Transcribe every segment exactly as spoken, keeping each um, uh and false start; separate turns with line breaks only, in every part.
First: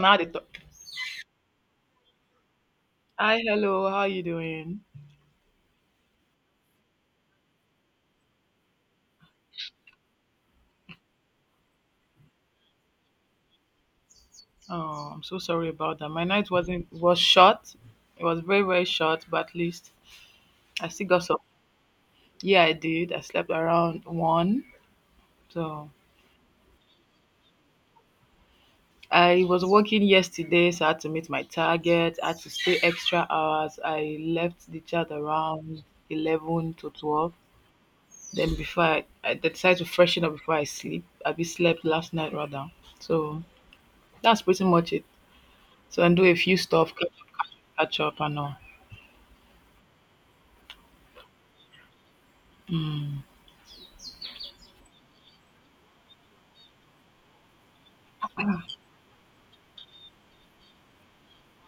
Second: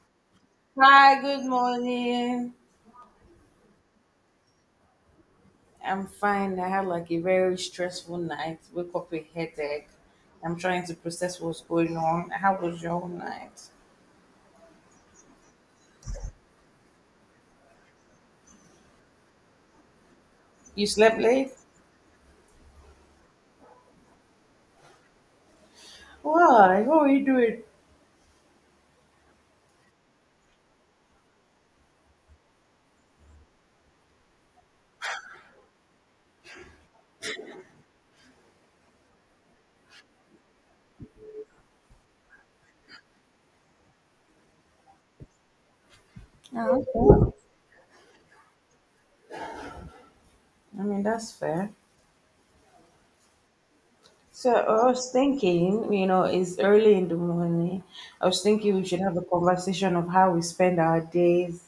Now they talk.
Hi, good morning.
Hi, hello, how you doing?
I'm fine. I had like a very stressful night. Wake up with headache. I'm trying to process what's going on. How was your night?
Oh, I'm so sorry about that. My night wasn't was short. It was very very short, but at least
You
I still
slept
got some.
late?
Yeah, I did. I slept around one. So
Why? What were you doing?
I was working yesterday, so I had to meet my target. I had to stay extra hours. I left the chat around eleven to twelve. Then before I, I decided to freshen up before I sleep. I be slept last night rather. So that's pretty much it. So and do a few
Oh,
stuff, catch up,
okay.
catch up, catch up and all.
I mean, that's fair. So I was thinking, you know, it's early in the morning. I was thinking we should have a conversation of how we spend our days,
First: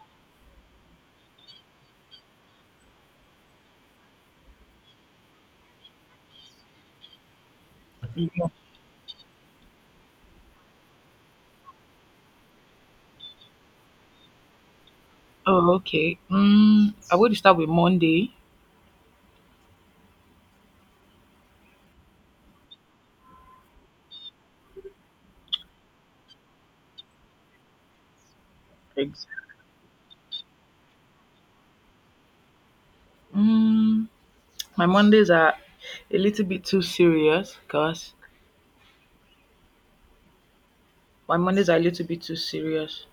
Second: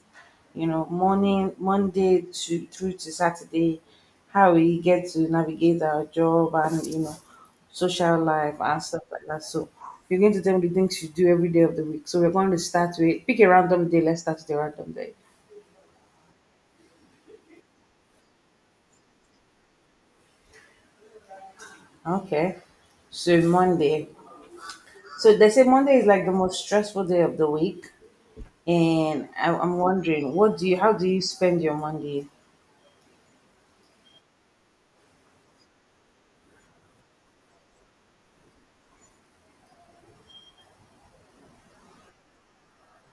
you know, morning, Monday to through to Saturday, how we get to navigate our job and, you know, social life and stuff like that. So you're going to tell me the things you do every day of the week. So we're going to start with pick a random day. Let's start with a random day.
Oh, okay. Mm, I would start with Monday.
Okay. So Monday. So they say Monday is like the most stressful day of the week.
Ex-
And I, I'm wondering, what do you, how do you spend your Monday?
Mm, my Mondays are a little bit too serious because my Mondays are a little bit too serious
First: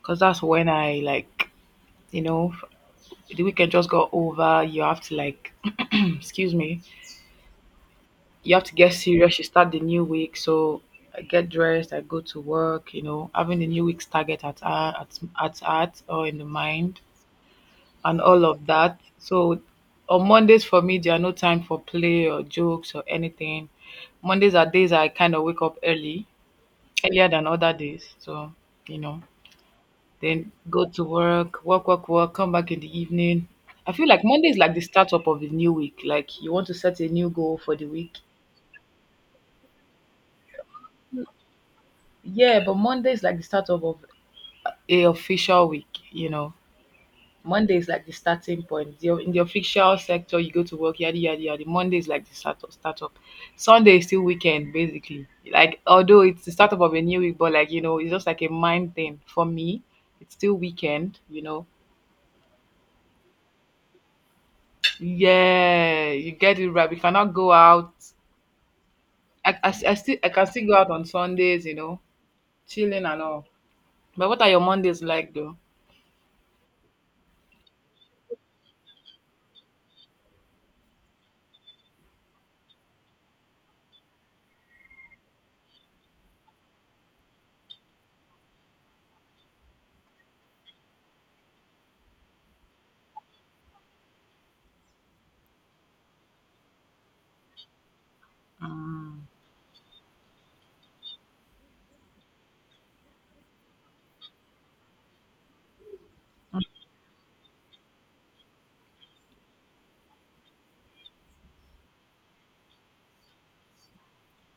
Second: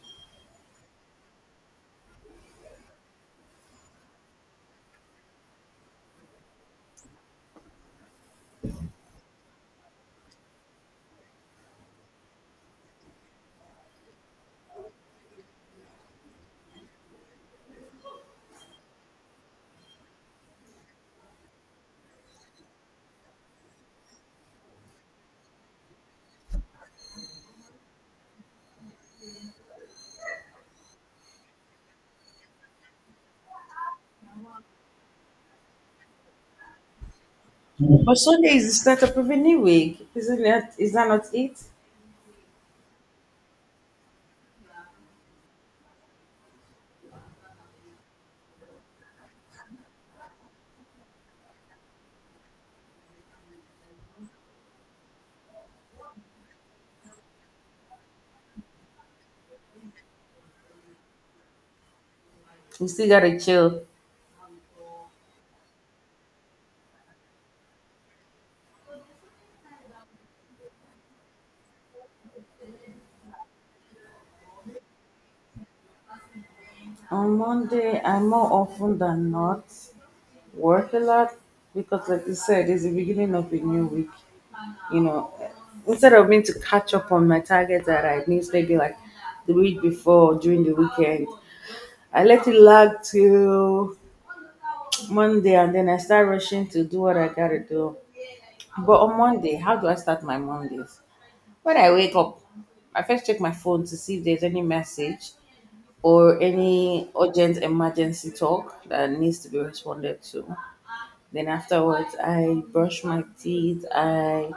because that's when I like, you know, f- the weekend just got over. You have to like, excuse me, you have to get serious. You start the new week, so I get dressed, I go to work. You know, having the new week's target at heart- at at heart or in the mind and all of that. So on Mondays for me, there are no time for play or jokes or anything. Mondays are days I kind of wake up early, earlier than other days. So, you know, then go to work, work, work, work, come back in the evening. I feel like Monday is like the start up of a new week. Like you want to set a new goal for the
But
week.
Sunday is the start of every new week, isn't that? Is that not it?
Yeah, but Monday is like the start up of a official week, you know. Monday is like the starting point. Your in the official sector, you go to work, yada yada yada. Monday is like the start of startup. Sunday is still weekend, basically. Like although it's the startup of a new week, but like you know, it's just like a mind thing for me. It's still weekend, you know.
We still gotta chill.
Yeah, you get it right. We cannot go out. I, I, I still I can still go out on Sundays, you know, chilling and all. But what are your Mondays like though?
On Monday, I more often than not work a lot because, like you said, it's the beginning of a new week. You know, Instead of me to catch up on my target that I missed maybe like the week before or during the weekend, I let it lag till Monday, and then I start rushing to do what I gotta do. But on
Mm,
Monday, how do I start my Mondays? When I wake up, I first check my phone to see if there's any message or any urgent emergency talk that needs to be responded to. Then afterwards, I brush my teeth, I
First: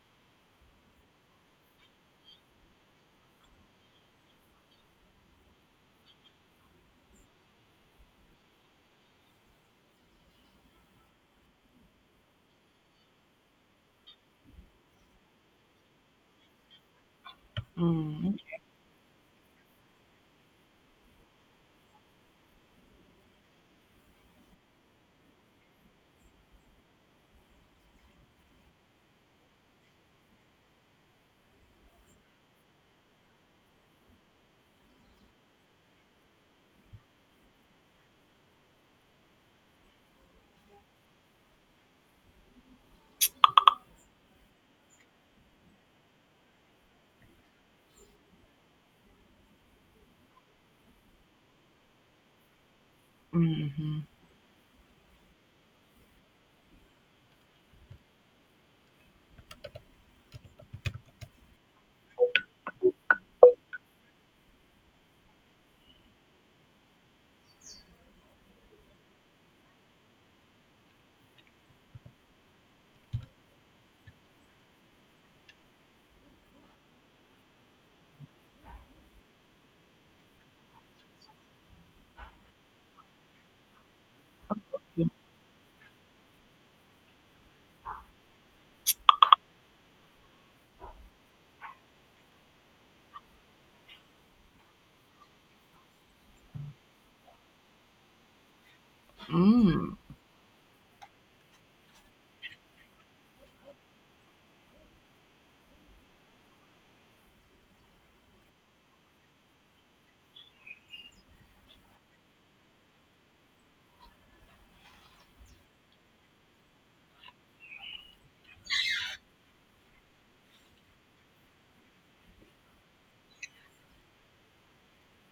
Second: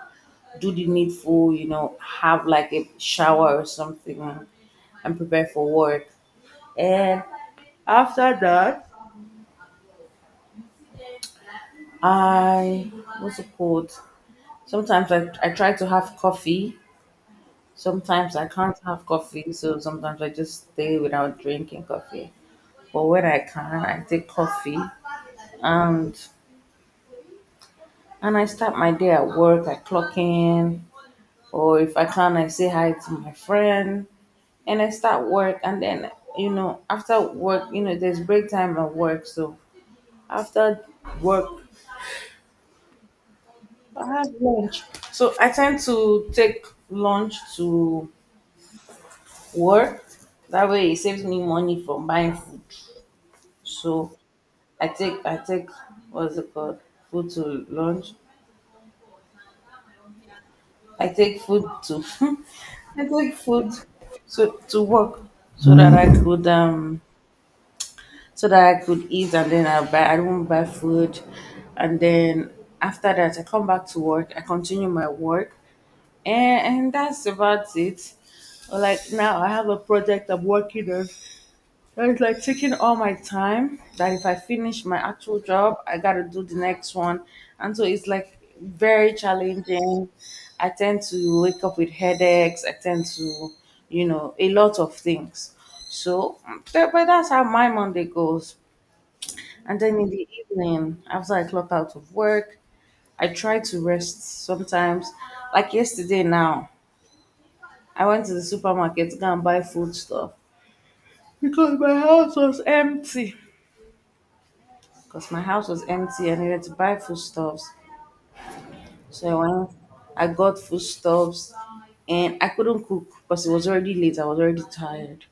do the needful, you know, have like a shower or something and prepare for work. And after that, I, what's it called? Sometimes I, I try to have coffee.
mm,
Sometimes I can't have coffee, so sometimes I just stay without drinking coffee. But when I can, I take coffee and and I start my day at work. I clock in, or if I can, I say hi to my friend, and I start work. And then you know, after work, you know, there's break time at work, so after work, I have lunch. So I tend to take lunch to work. That way it saves me money from buying food.
mm,
So I take I take what's it called? Food to lunch. I take food to I take food to to work so that I could um so that I could eat and then I buy I don't buy food and then after that I come back to work, I continue my work, and, and that's about it. Like now I have a project I'm working on. It's like taking all my time that if I finish my
mm,
actual job, I gotta do the next one. And so it's like very challenging. I tend to wake up with headaches, I tend to, you know, a lot of things. So that, but that's how my Monday goes. And
mm,
then in the evening, after I clock out of work, I try to rest sometimes. Like yesterday now, I went to the supermarket to go and buy food stuff because my house was empty. Because my house was empty. I needed to buy foodstuffs. So I went, I got foodstuffs and I couldn't cook because it was already late. I was already tired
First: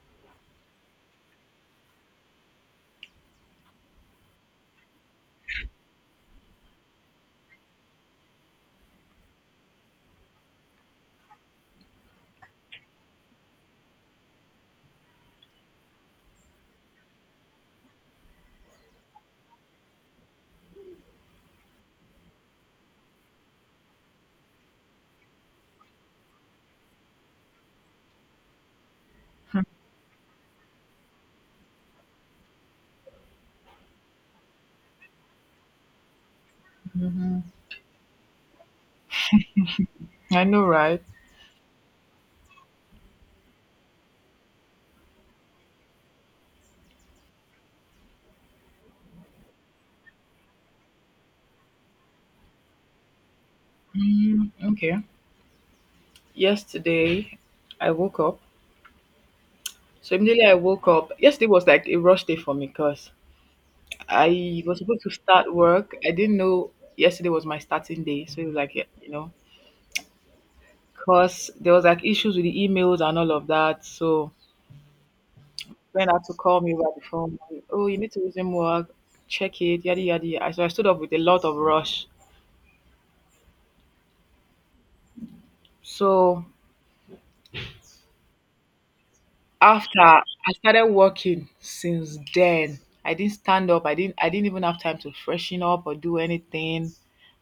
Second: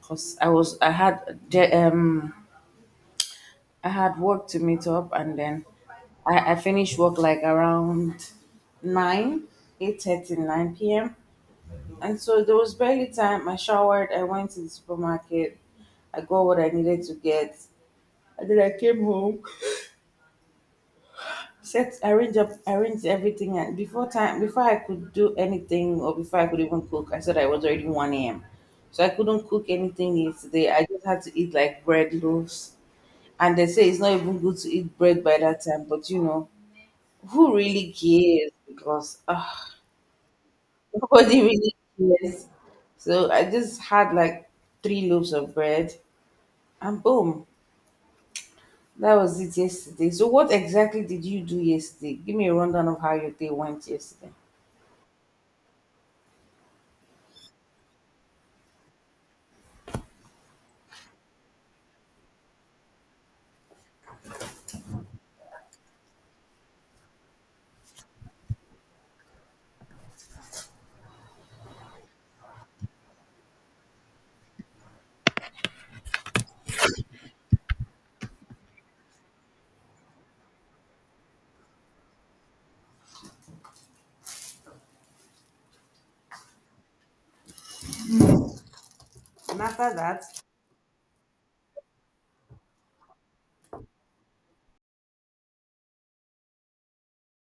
because I was, I had, de- um, I had work to meet up and then I, I finished work like around nine, eight thirty, nine p m. And so there was barely time. I showered, I went to the supermarket, I got what I needed to get. And then I came home, set arrange up arrange everything, and before time before I could do anything or before I could even cook, I said I was already one A M. So I couldn't cook anything yesterday. I just had to eat like bread loaves. And they say it's not even good to eat bread by that time, but you know,
mm.
who really cares? Because uh,
I know, right?
nobody really cares. So I just had like three loaves of bread and boom. That was it yesterday. So what exactly did you do yesterday? Give me a rundown of how your day went yesterday.
Mm, okay. Yesterday, I woke up. So immediately I woke up, yesterday was like a rush day for me because I was supposed to start work. I didn't know yesterday was my starting day. So it was like, yeah, you know, because there was like issues with the emails and all of that. So when I had to call me over the phone, like, oh, you need to resume work, check it, yada, yada, yada. So I stood up with a lot of rush. So
And after
after I
that,
started working since then, I didn't stand up. I didn't I didn't even have time to freshen up or do anything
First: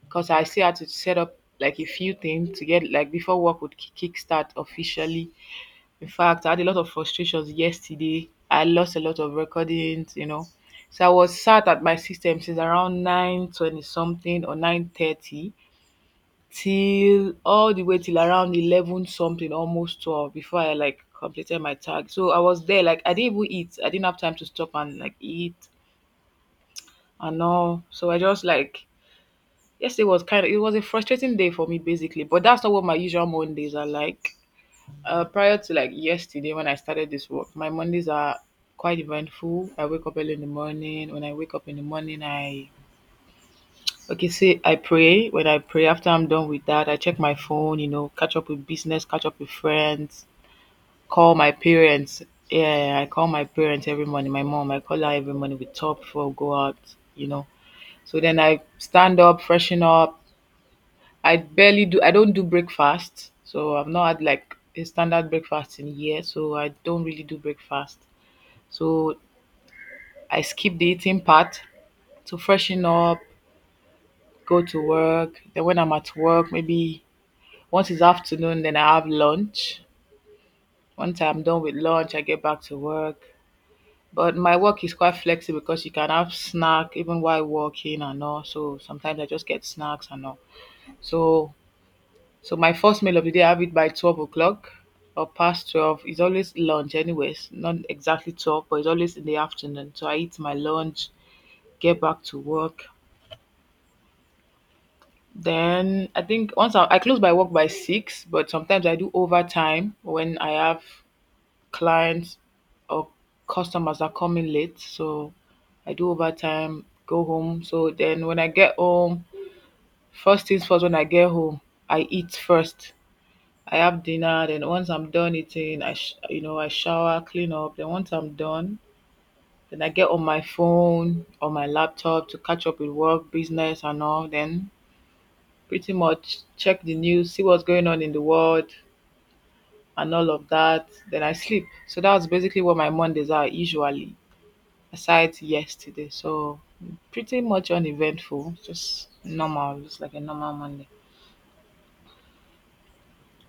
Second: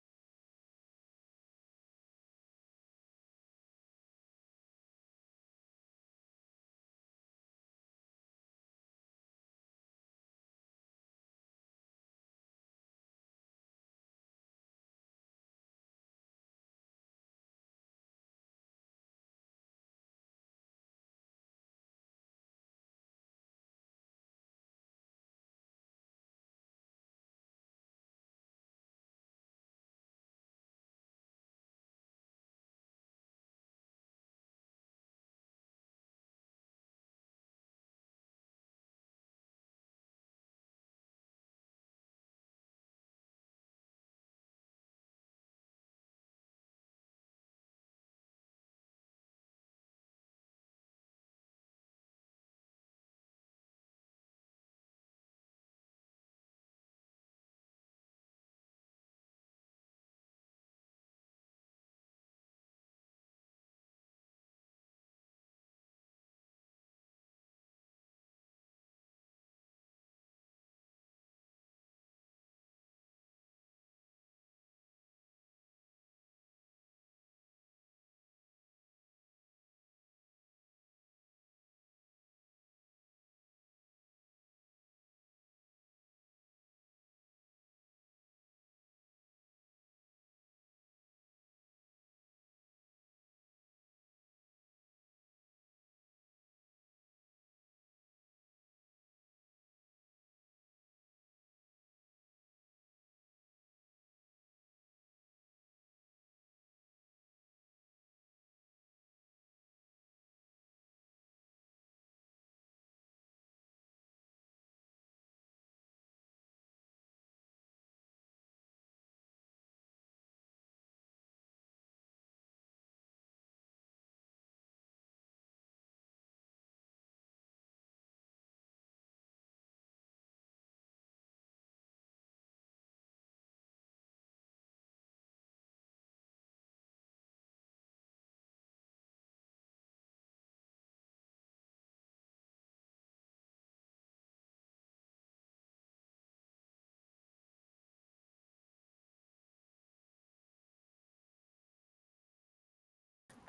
because I still had to set up like a few things to get like before work would ki- kickstart officially. In fact, I had a lot of frustrations yesterday. I lost a lot of recordings, you know. So I was sat at my system since around nine twenty something or nine thirty, till all the way till around eleven something, almost twelve, before I like completed my tag. So I was there like I didn't even eat. I didn't have time to stop and like eat and all. So I just like yesterday was kind of, it was a frustrating day for me basically. But that's not what my usual Mondays are like. Uh, prior to like yesterday when I started this work, my Mondays are quite eventful. I wake up early in the morning. When I wake up in the morning, I okay, say I pray. When I pray, after I'm done with that, I check my phone, you know, catch up with business, catch up with friends, call my parents. Yeah, I call my parents every morning. My mom, I call her every morning. We talk before we go out, you know. So then I stand up, freshen up. I barely do, I don't do breakfast. So I've not had like a standard breakfast in years. So I don't really do breakfast. So I skip the eating part to freshen up, go to work. Then when I'm at work, maybe once it's afternoon, then I have lunch. Once I'm done with lunch, I get back to work. But my work is quite flexible because you can have snack even while working and all. So sometimes I just get snacks and all. So so my first meal of the day I have it by twelve o'clock or past twelve. It's always lunch anyways, not exactly twelve, but it's always in the afternoon. So I eat my lunch, get back to work. Then I think once I, I close my work by six, but sometimes I do overtime when I have clients or customers are coming late, so I do overtime, go home. So then when I get home, first things first, when I get home, I eat first. I have dinner. Then once I'm done eating, I sh- you know I shower, clean up. Then once I'm done, then I get on my phone or my laptop to catch up with work, business, and all. Then pretty much check the news, see what's going on in the world, and all of that. Then I sleep. So that's basically what my Mondays are usually, aside yesterday. So pretty much uneventful, just normal, just like a normal Monday.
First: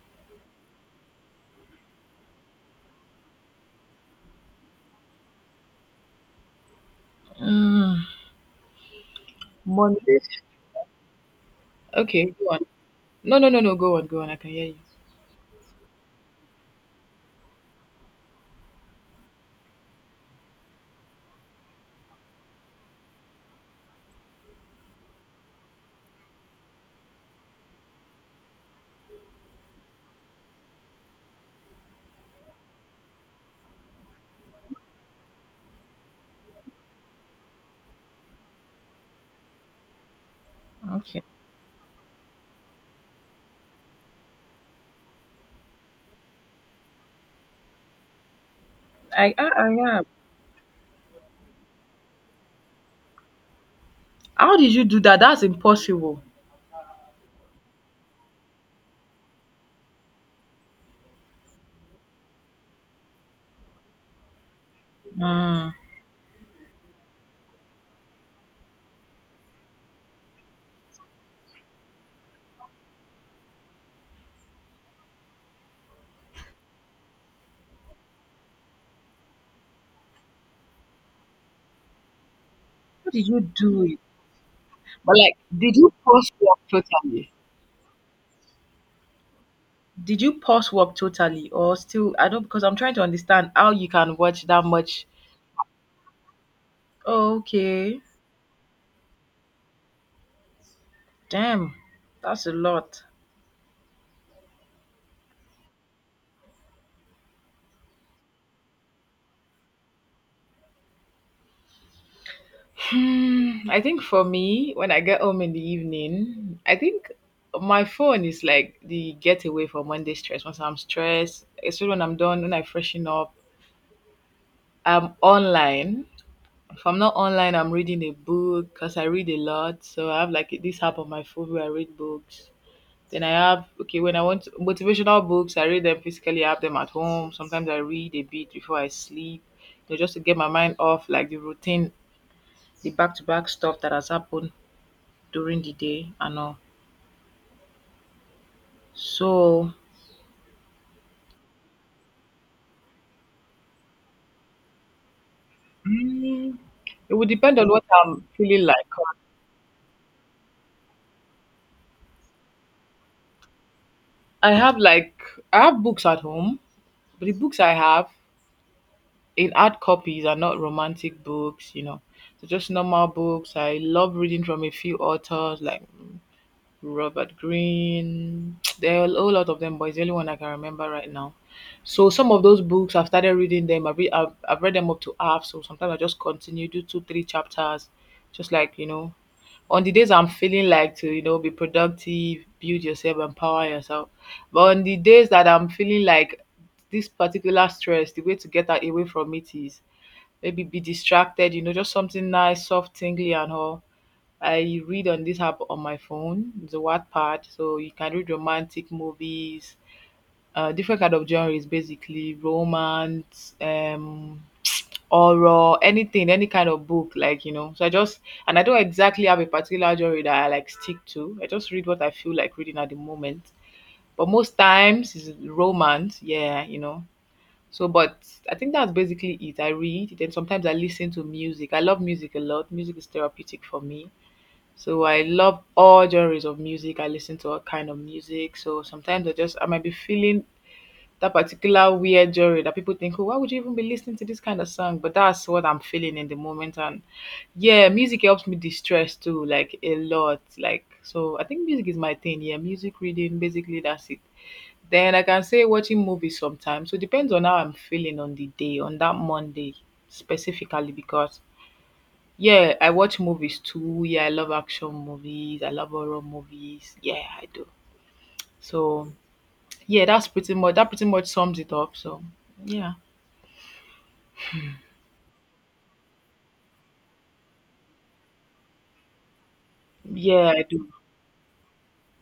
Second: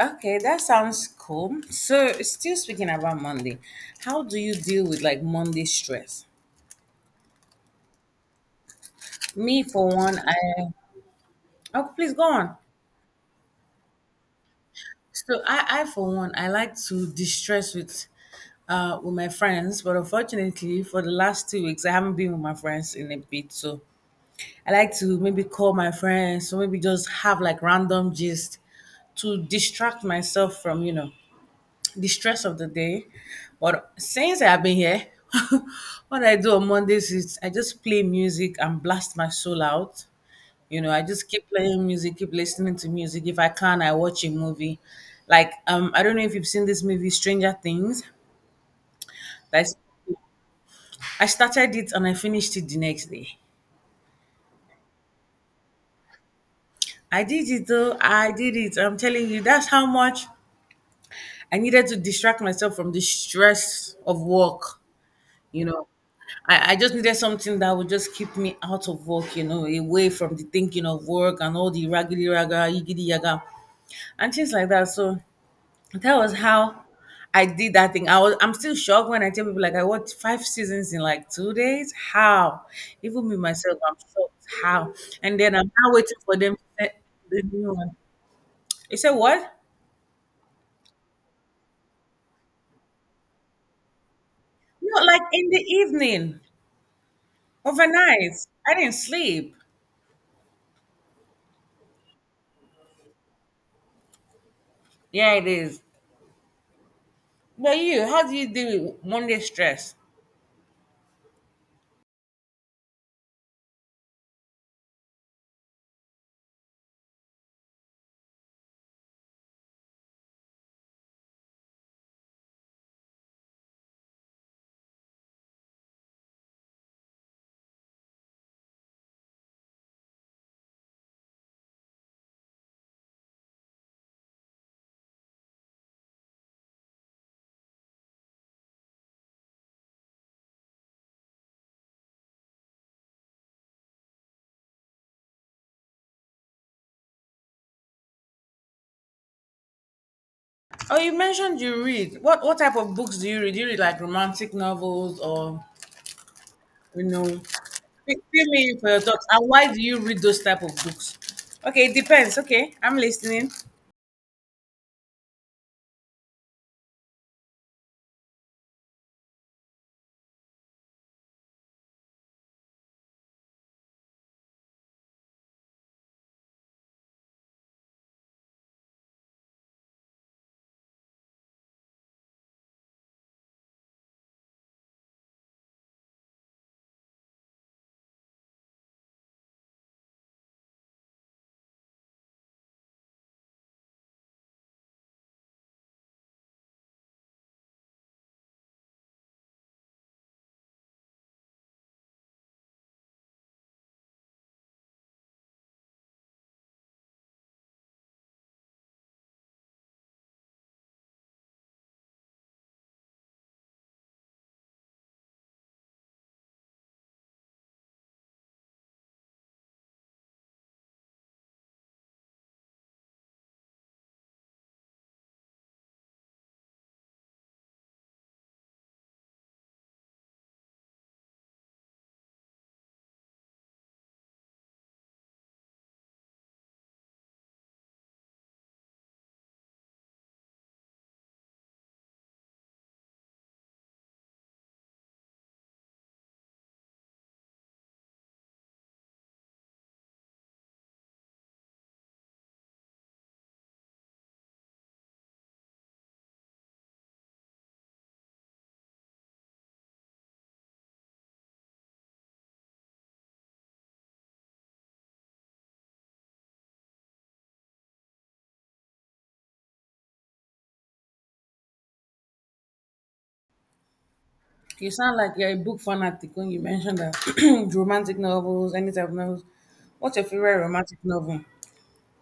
okay, that sounds cool. So, still speaking about Monday, how do you deal with like Monday stress?
Mm,
Me, for one,
Monday.
I oh please go
Okay, go
on.
on. No, no, no, no. Go on, go on. I can hear you.
So, I, I for one, I like to distress with, uh, with my friends. But unfortunately, for the last two weeks, I haven't been with my friends in a bit. So, I like to maybe call my friends, or maybe just have like random gist to distract myself from you know the stress of the day. But since I've been here, what I do on Mondays is I just play music and blast my soul out. You know, I
Okay.
just keep playing music, keep listening to music. If I can, I watch a movie. Like, um, I don't know if you've seen this movie, Stranger Things.
I, I,
Like,
I am.
I started it and I finished it the next day.
How did you do that? That's impossible.
I did it though. I did it. I'm telling you, that's how much I needed to distract myself from the stress of work. You
Mm.
know, I, I just needed something that would just keep me out of work, you know, away from the thinking of work and all the raggedy raga, yiggity yaga, and things like that. So that was how I did that thing. I was I'm still shocked when I tell people like I watched five seasons in like two days. How?
How did
Even me
you
myself,
do
I'm
it?
shocked. How?
But like,
And then I'm
did
now
you
waiting
pause
for them to
work
send
totally?
the new one. You said what?
Did you pause work totally, or still? I don't because I'm trying to understand how you can watch that
No,
much.
like in the evening,
Okay.
overnight. I didn't sleep.
Damn, that's a lot.
Yeah, it is. But you, how do you deal with Monday stress?
Mm, I think for me, when I get home in the evening, I think my phone is like the getaway for Monday stress. Once I'm stressed, especially when I'm done, when I freshen up, I'm online. If I'm not online, I'm reading a book because I read a lot. So I have like this app on my phone where I read books. Then I have, okay, when I want motivational books, I read them physically, I have them at home. Sometimes I read a bit before I sleep, you know, just to get my mind off like the routine, the back to back stuff that has happened during the day and all. So
Oh, you mentioned you read. What what type of books do you read? Do you read like romantic novels or
Mm,
you
it
know?
would depend on what
fi-
I'm
Fill
feeling
me in
like.
for your thoughts. And why do you read those type of books? Okay, it depends. Okay, I'm listening.
I have like I have books at home, but the books I have in hard copies are not romantic books, you know. They're just normal books. I love reading from a few authors, like Robert Greene. There are a whole lot of them, but it's the only one I can remember right now. So some of those books I've started reading them. I've read, I've, I've read them up to half. So sometimes I just continue do two three chapters, just like you know. On the days I'm feeling like to you know be productive, build yourself, empower yourself. But on the days that I'm feeling like this particular stress, the way to get a- away from it is maybe be distracted. You know, just something nice, soft, tingly, and all, I read on this app on my phone, the Wattpad, so you can read romantic movies, uh, different kind of genres basically, romance, um, horror, anything, any kind of book, like you know. So I just and I don't exactly have a particular genre that I like stick to. I just read what I feel like reading at the moment. But most times is romance, yeah, you know. So, but I think that's basically it. I read, then sometimes I listen to music. I love music a lot. Music is therapeutic for me. So I love all genres of music. I listen to all kind of music. So sometimes I just I might be feeling that particular weird genre that people think, oh, why would you even be listening to this kind of song? But that's what I'm feeling in the moment. And yeah, music helps me distress too, like a lot. Like so I think music is my thing. Yeah, music reading, basically that's it. Then I can say watching movies sometimes. So it depends on how I'm feeling on the day, on that Monday specifically because yeah, I watch movies too. Yeah, I love action movies. I love horror movies. Yeah, I do. So, yeah, that's pretty much that pretty much sums it up. So, yeah.
You sound like you're a book fanatic when you mentioned that romantic novels, any type of novels. What's your
Yeah,
favorite
I do.
romantic novel?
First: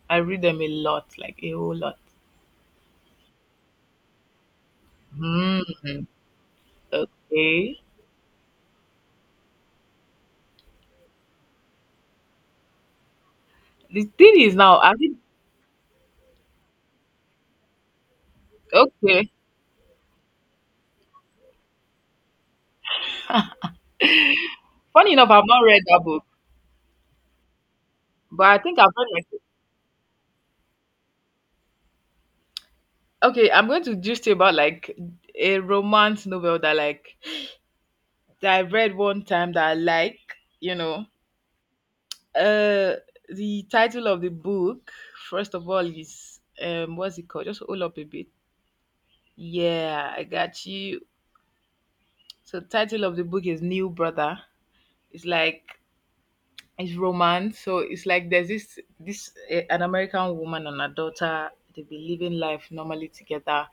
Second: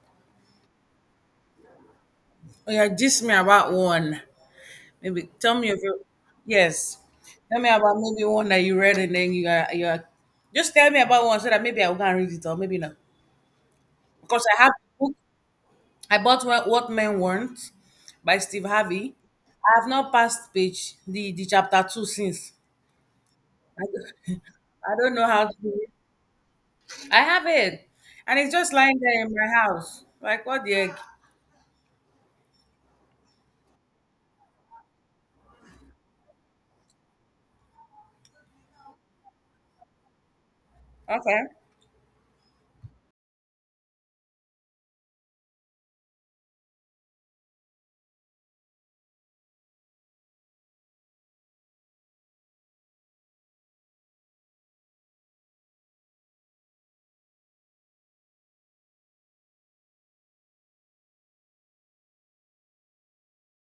I read them a lot, like a whole lot.
Oh yeah, just me about one. Maybe tell me if you.
Mm,
Yes. Tell me
okay.
about maybe one that you read and then you are you are just tell me about one so that maybe I will go and read it or maybe not.
The thing
Because
is
I have
now, I
books.
think
I bought What, what Men Want by Steve Harvey.
okay.
I have not passed page the, the chapter two since. I, don't- I
Funny
don't know
enough,
how
I've
to
not
do
read
it.
that book,
I have it, and
but
it's
I
just
think I've
lying
read
there
like
in my house. Like what the heck?
okay. I'm going to just about like a romance novel that like that I read one time that I like, you know,
Okay.
Uh, the title of the book, first of all, is um, what's it called? Just hold up a bit. Yeah, I got you. So, title of the book is New Brother. It's like it's romance. So it's like there's this this uh, an American woman and her daughter. They've been living life normally together.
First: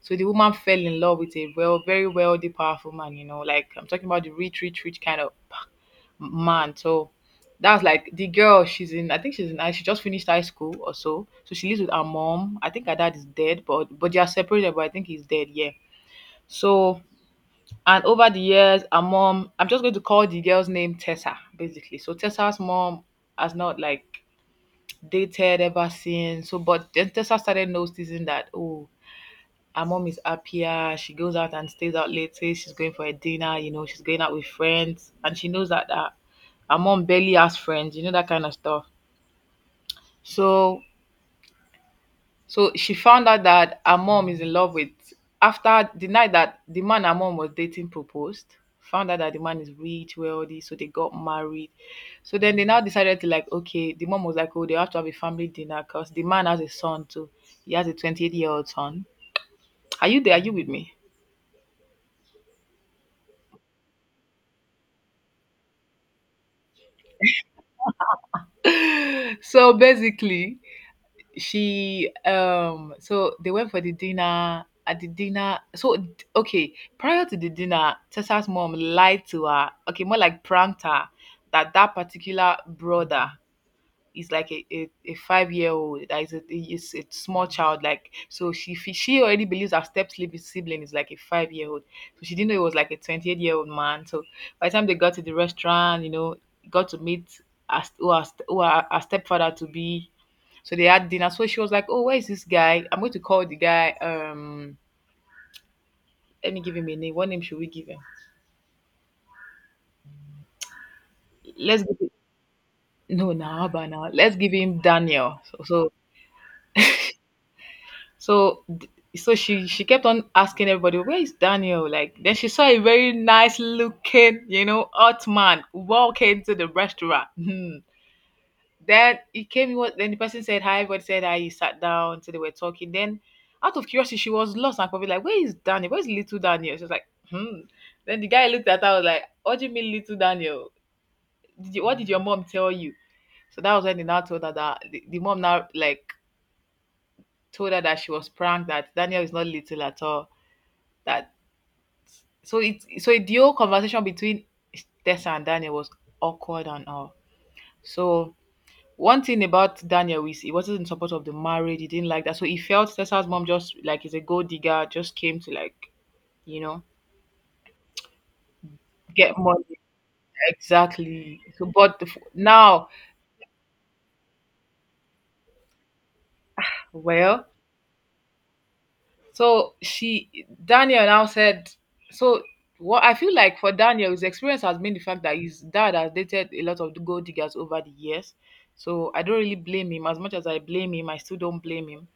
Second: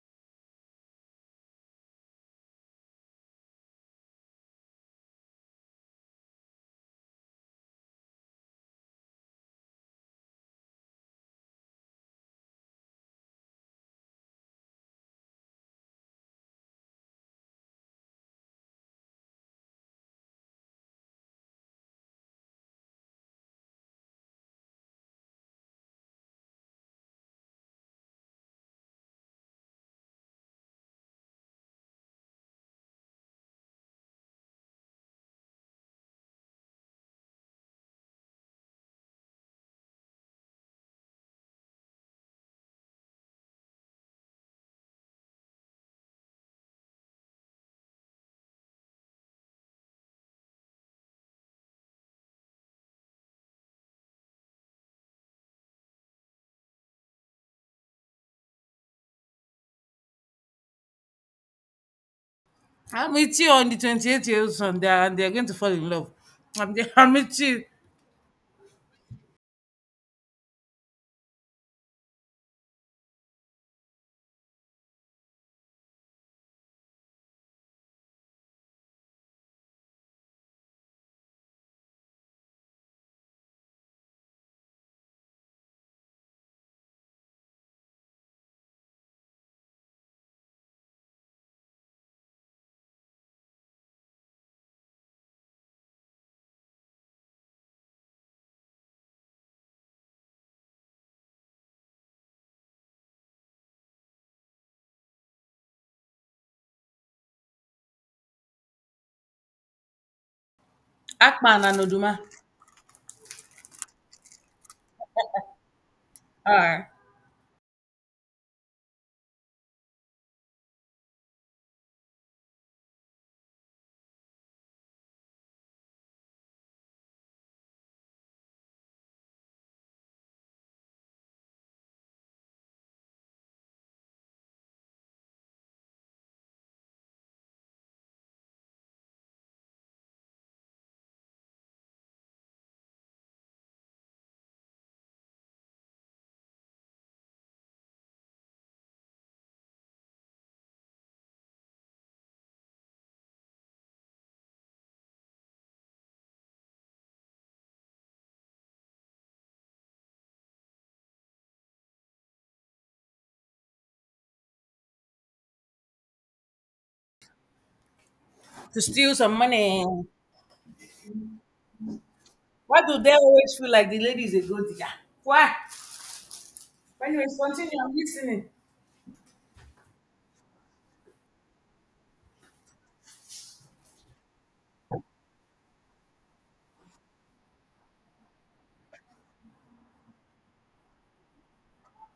So the woman fell in love with a well, very wealthy, powerful man. You know, like I'm talking about the rich, rich, rich kind of man. So that's like the girl. She's in. I think she's in. She just finished high school or so. So she lives with her mom. I think her dad is dead, but but they are separated. But I think he's dead. Yeah. So and over the years, our mom, I'm just going to call the girl's name Tessa, basically. So Tessa's mom has not like dated ever since. So, but then Tessa started noticing that, oh, her mom is happier. She goes out and stays out late. She's going for a dinner, you know, she's going out with friends. And she knows that uh, her mom barely has friends, you know, that kind of stuff. So so she found out that her mom is in love with after the night that the man her mom was dating proposed, found out that the man is rich, wealthy, so they got married. So then they now decided to like, okay, the mom was like, oh, they have to have a family dinner because the man has a son too. He has a twenty-eight year old son. Are you there? Are you with me?
I'll meet you on the twenty-eighth years, and they're, and they're going to fall in love. I'm there, I'll meet you.
So basically, she um so they went for the dinner at the dinner so d- okay prior to the dinner, Tessa's mom lied to her, okay, more like pranked her that that particular brother is like a, a, a five-year-old old, that is a, is a small child, like so she fe- she already believes her step sibling sibling is like a five-year-old old, so she didn't know it was like a twenty-eight year old man. So by the time they got to the restaurant, you know, got to meet her, st- who her, st- who her, her stepfather to be. So they had dinner, so she was like, oh, where is this guy? I'm going to call the guy, um let me give him a name. What name should we give him?
Akman and
Let's give him,
Oduma.
no now nah, now let's give him Daniel. So, so
Alright,
So th- so she she kept on asking everybody, "Where is Daniel?" Like, then she saw a very nice looking, you know, hot man walk into the restaurant. Hmm. Then he came in. What, then the person said hi. Everybody said hi. He sat down. So they were talking. Then out of curiosity, she was lost and probably like, "Where is Daniel? Where is little Daniel?" She was like, "Hmm." Then the guy looked at her. Was like, "What do you mean, little Daniel? Did you, what did your mom tell you?" So that was when they now told her that the, the mom now like told her that she was pranked, that Daniel is not little at all, that so it so it, the whole conversation between Tessa and Daniel was awkward and all. So one thing about Daniel is he wasn't in support of the marriage. He didn't like that. So he felt Tessa's mom just like is a gold digger, just came to like, you know,
to steal some
get money
money.
exactly. So but the, f-
Why
now
do they always feel like the lady is a goat digger? Why? Anyways,
well.
continue. I'm listening.
So she Daniel now said so what I feel like for Daniel, his experience has been the fact that his dad has dated a lot of the gold diggers over the years. So I don't really blame him. As much as I blame him, I still don't blame him.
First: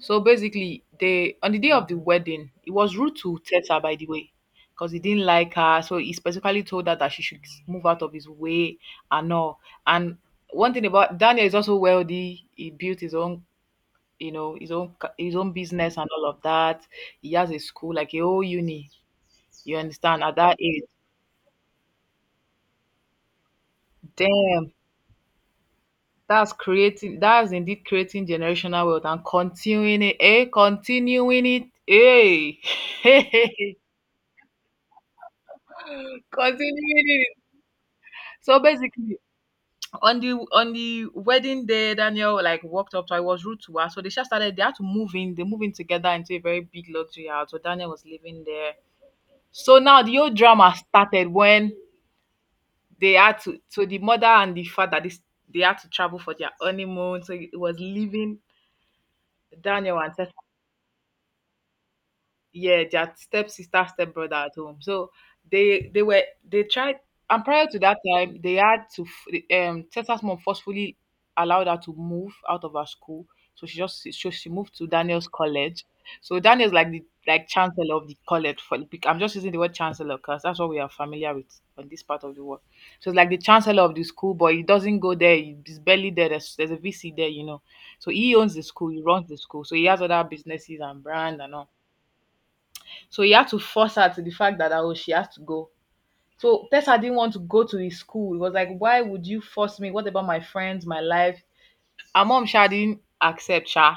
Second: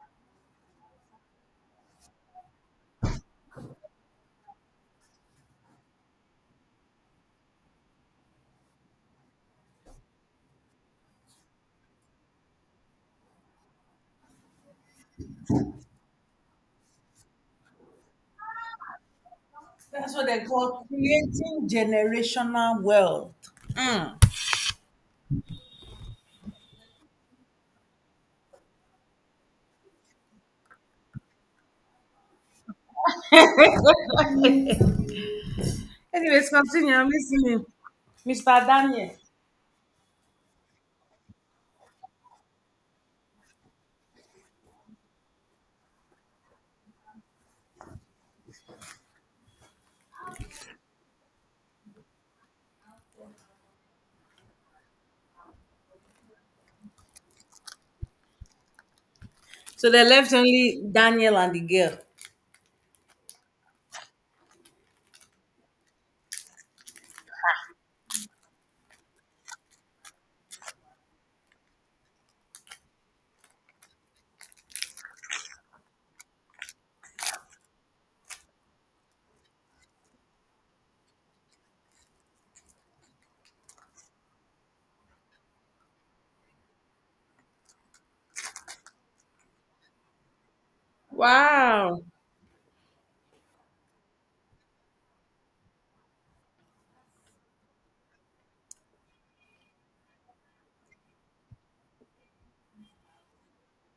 So basically, they on the day of the wedding, it was rude to Tessa, by the way, because he didn't like her. So he specifically told her that she should move out of his way and all. And one thing about Daniel is also wealthy. He built his own, you know, his own ca- his own business and all of that. He has a school like a whole uni. You
That's
understand
what
at
they
that age.
call creating generational wealth. Mm.
Damn, that's creating. That's indeed creating generational wealth and continuing it. Eh, continuing it. Hey,
Anyways, continue.
continuing
I'm
it.
listening. Mister
So
Daniel.
basically, on the on the wedding day, Daniel like walked up to her. I was rude to her, so they just started. They had to move in. They moved in together into a very big luxury house. So Daniel was living there. So now the old drama started when they had to so the mother and the father this they had to travel for their honeymoon, so it was leaving
So
Daniel
they
and
left only Daniel and the girl.
yeah, their stepsister, stepbrother at home. So they they were they tried. And prior to that time, they had to f- um Tessa's mom forcefully allowed her to move out of her school. So she just so she moved to Daniel's college. So Daniel's like the like chancellor of the college for I'm just using the word chancellor because that's what we are familiar with on this part of the world. So it's like the chancellor of the school, but he doesn't go there. He's barely there. There's, there's a V C there, you know. So he owns the school. He runs the school. So he has other businesses and brand and all.
Wow.
So he had to force her to the fact that oh, she has to go. So Tessa didn't want to go to his school. It was like, why would you force me? What about my friends, my life? Her mom Sha didn't accept Sha.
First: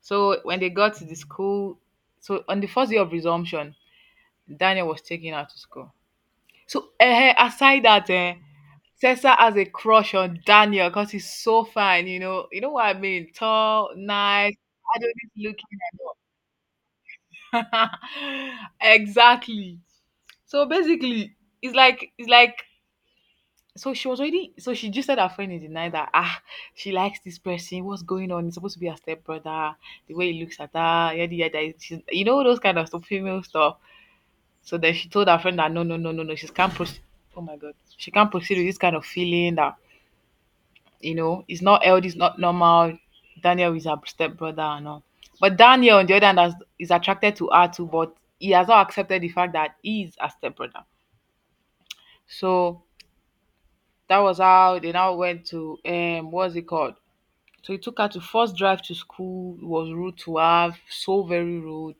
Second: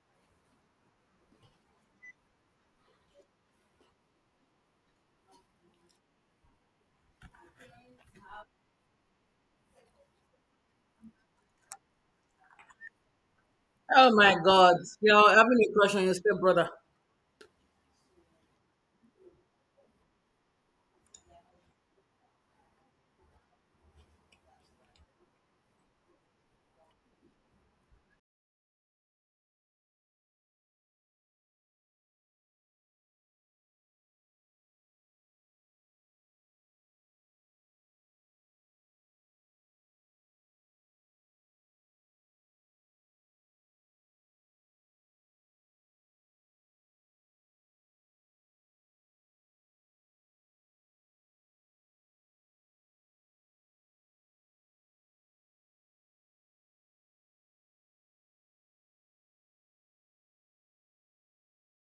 So when they got to the school, so on the first day of resumption, Daniel was taking her to school. So uh, aside that, uh, Tessa has a crush on Daniel because he's so fine, you know. You know what I mean? Tall,
Oh my
nice,
God.
I don't
You're
need
having a crush on your step brother.
to look. Exactly. So basically, it's like it's like so she was already so she just said her friend is denying that ah she likes this person. What's going on? It's supposed to be her stepbrother. The way he looks at her, yada yada. She's, you know those kind of stuff, female stuff. So then she told her friend that no no no no no she can't proceed. Oh my god, she can't proceed with this kind of feeling that you know it's not healthy, it's not normal. Daniel is her stepbrother and all. But Daniel on the other hand has, is attracted to her too, but he has not accepted the fact that he is her stepbrother. So that was how they now went to um what's it called? So he took her to first drive to school. It was rude to her, so very rude.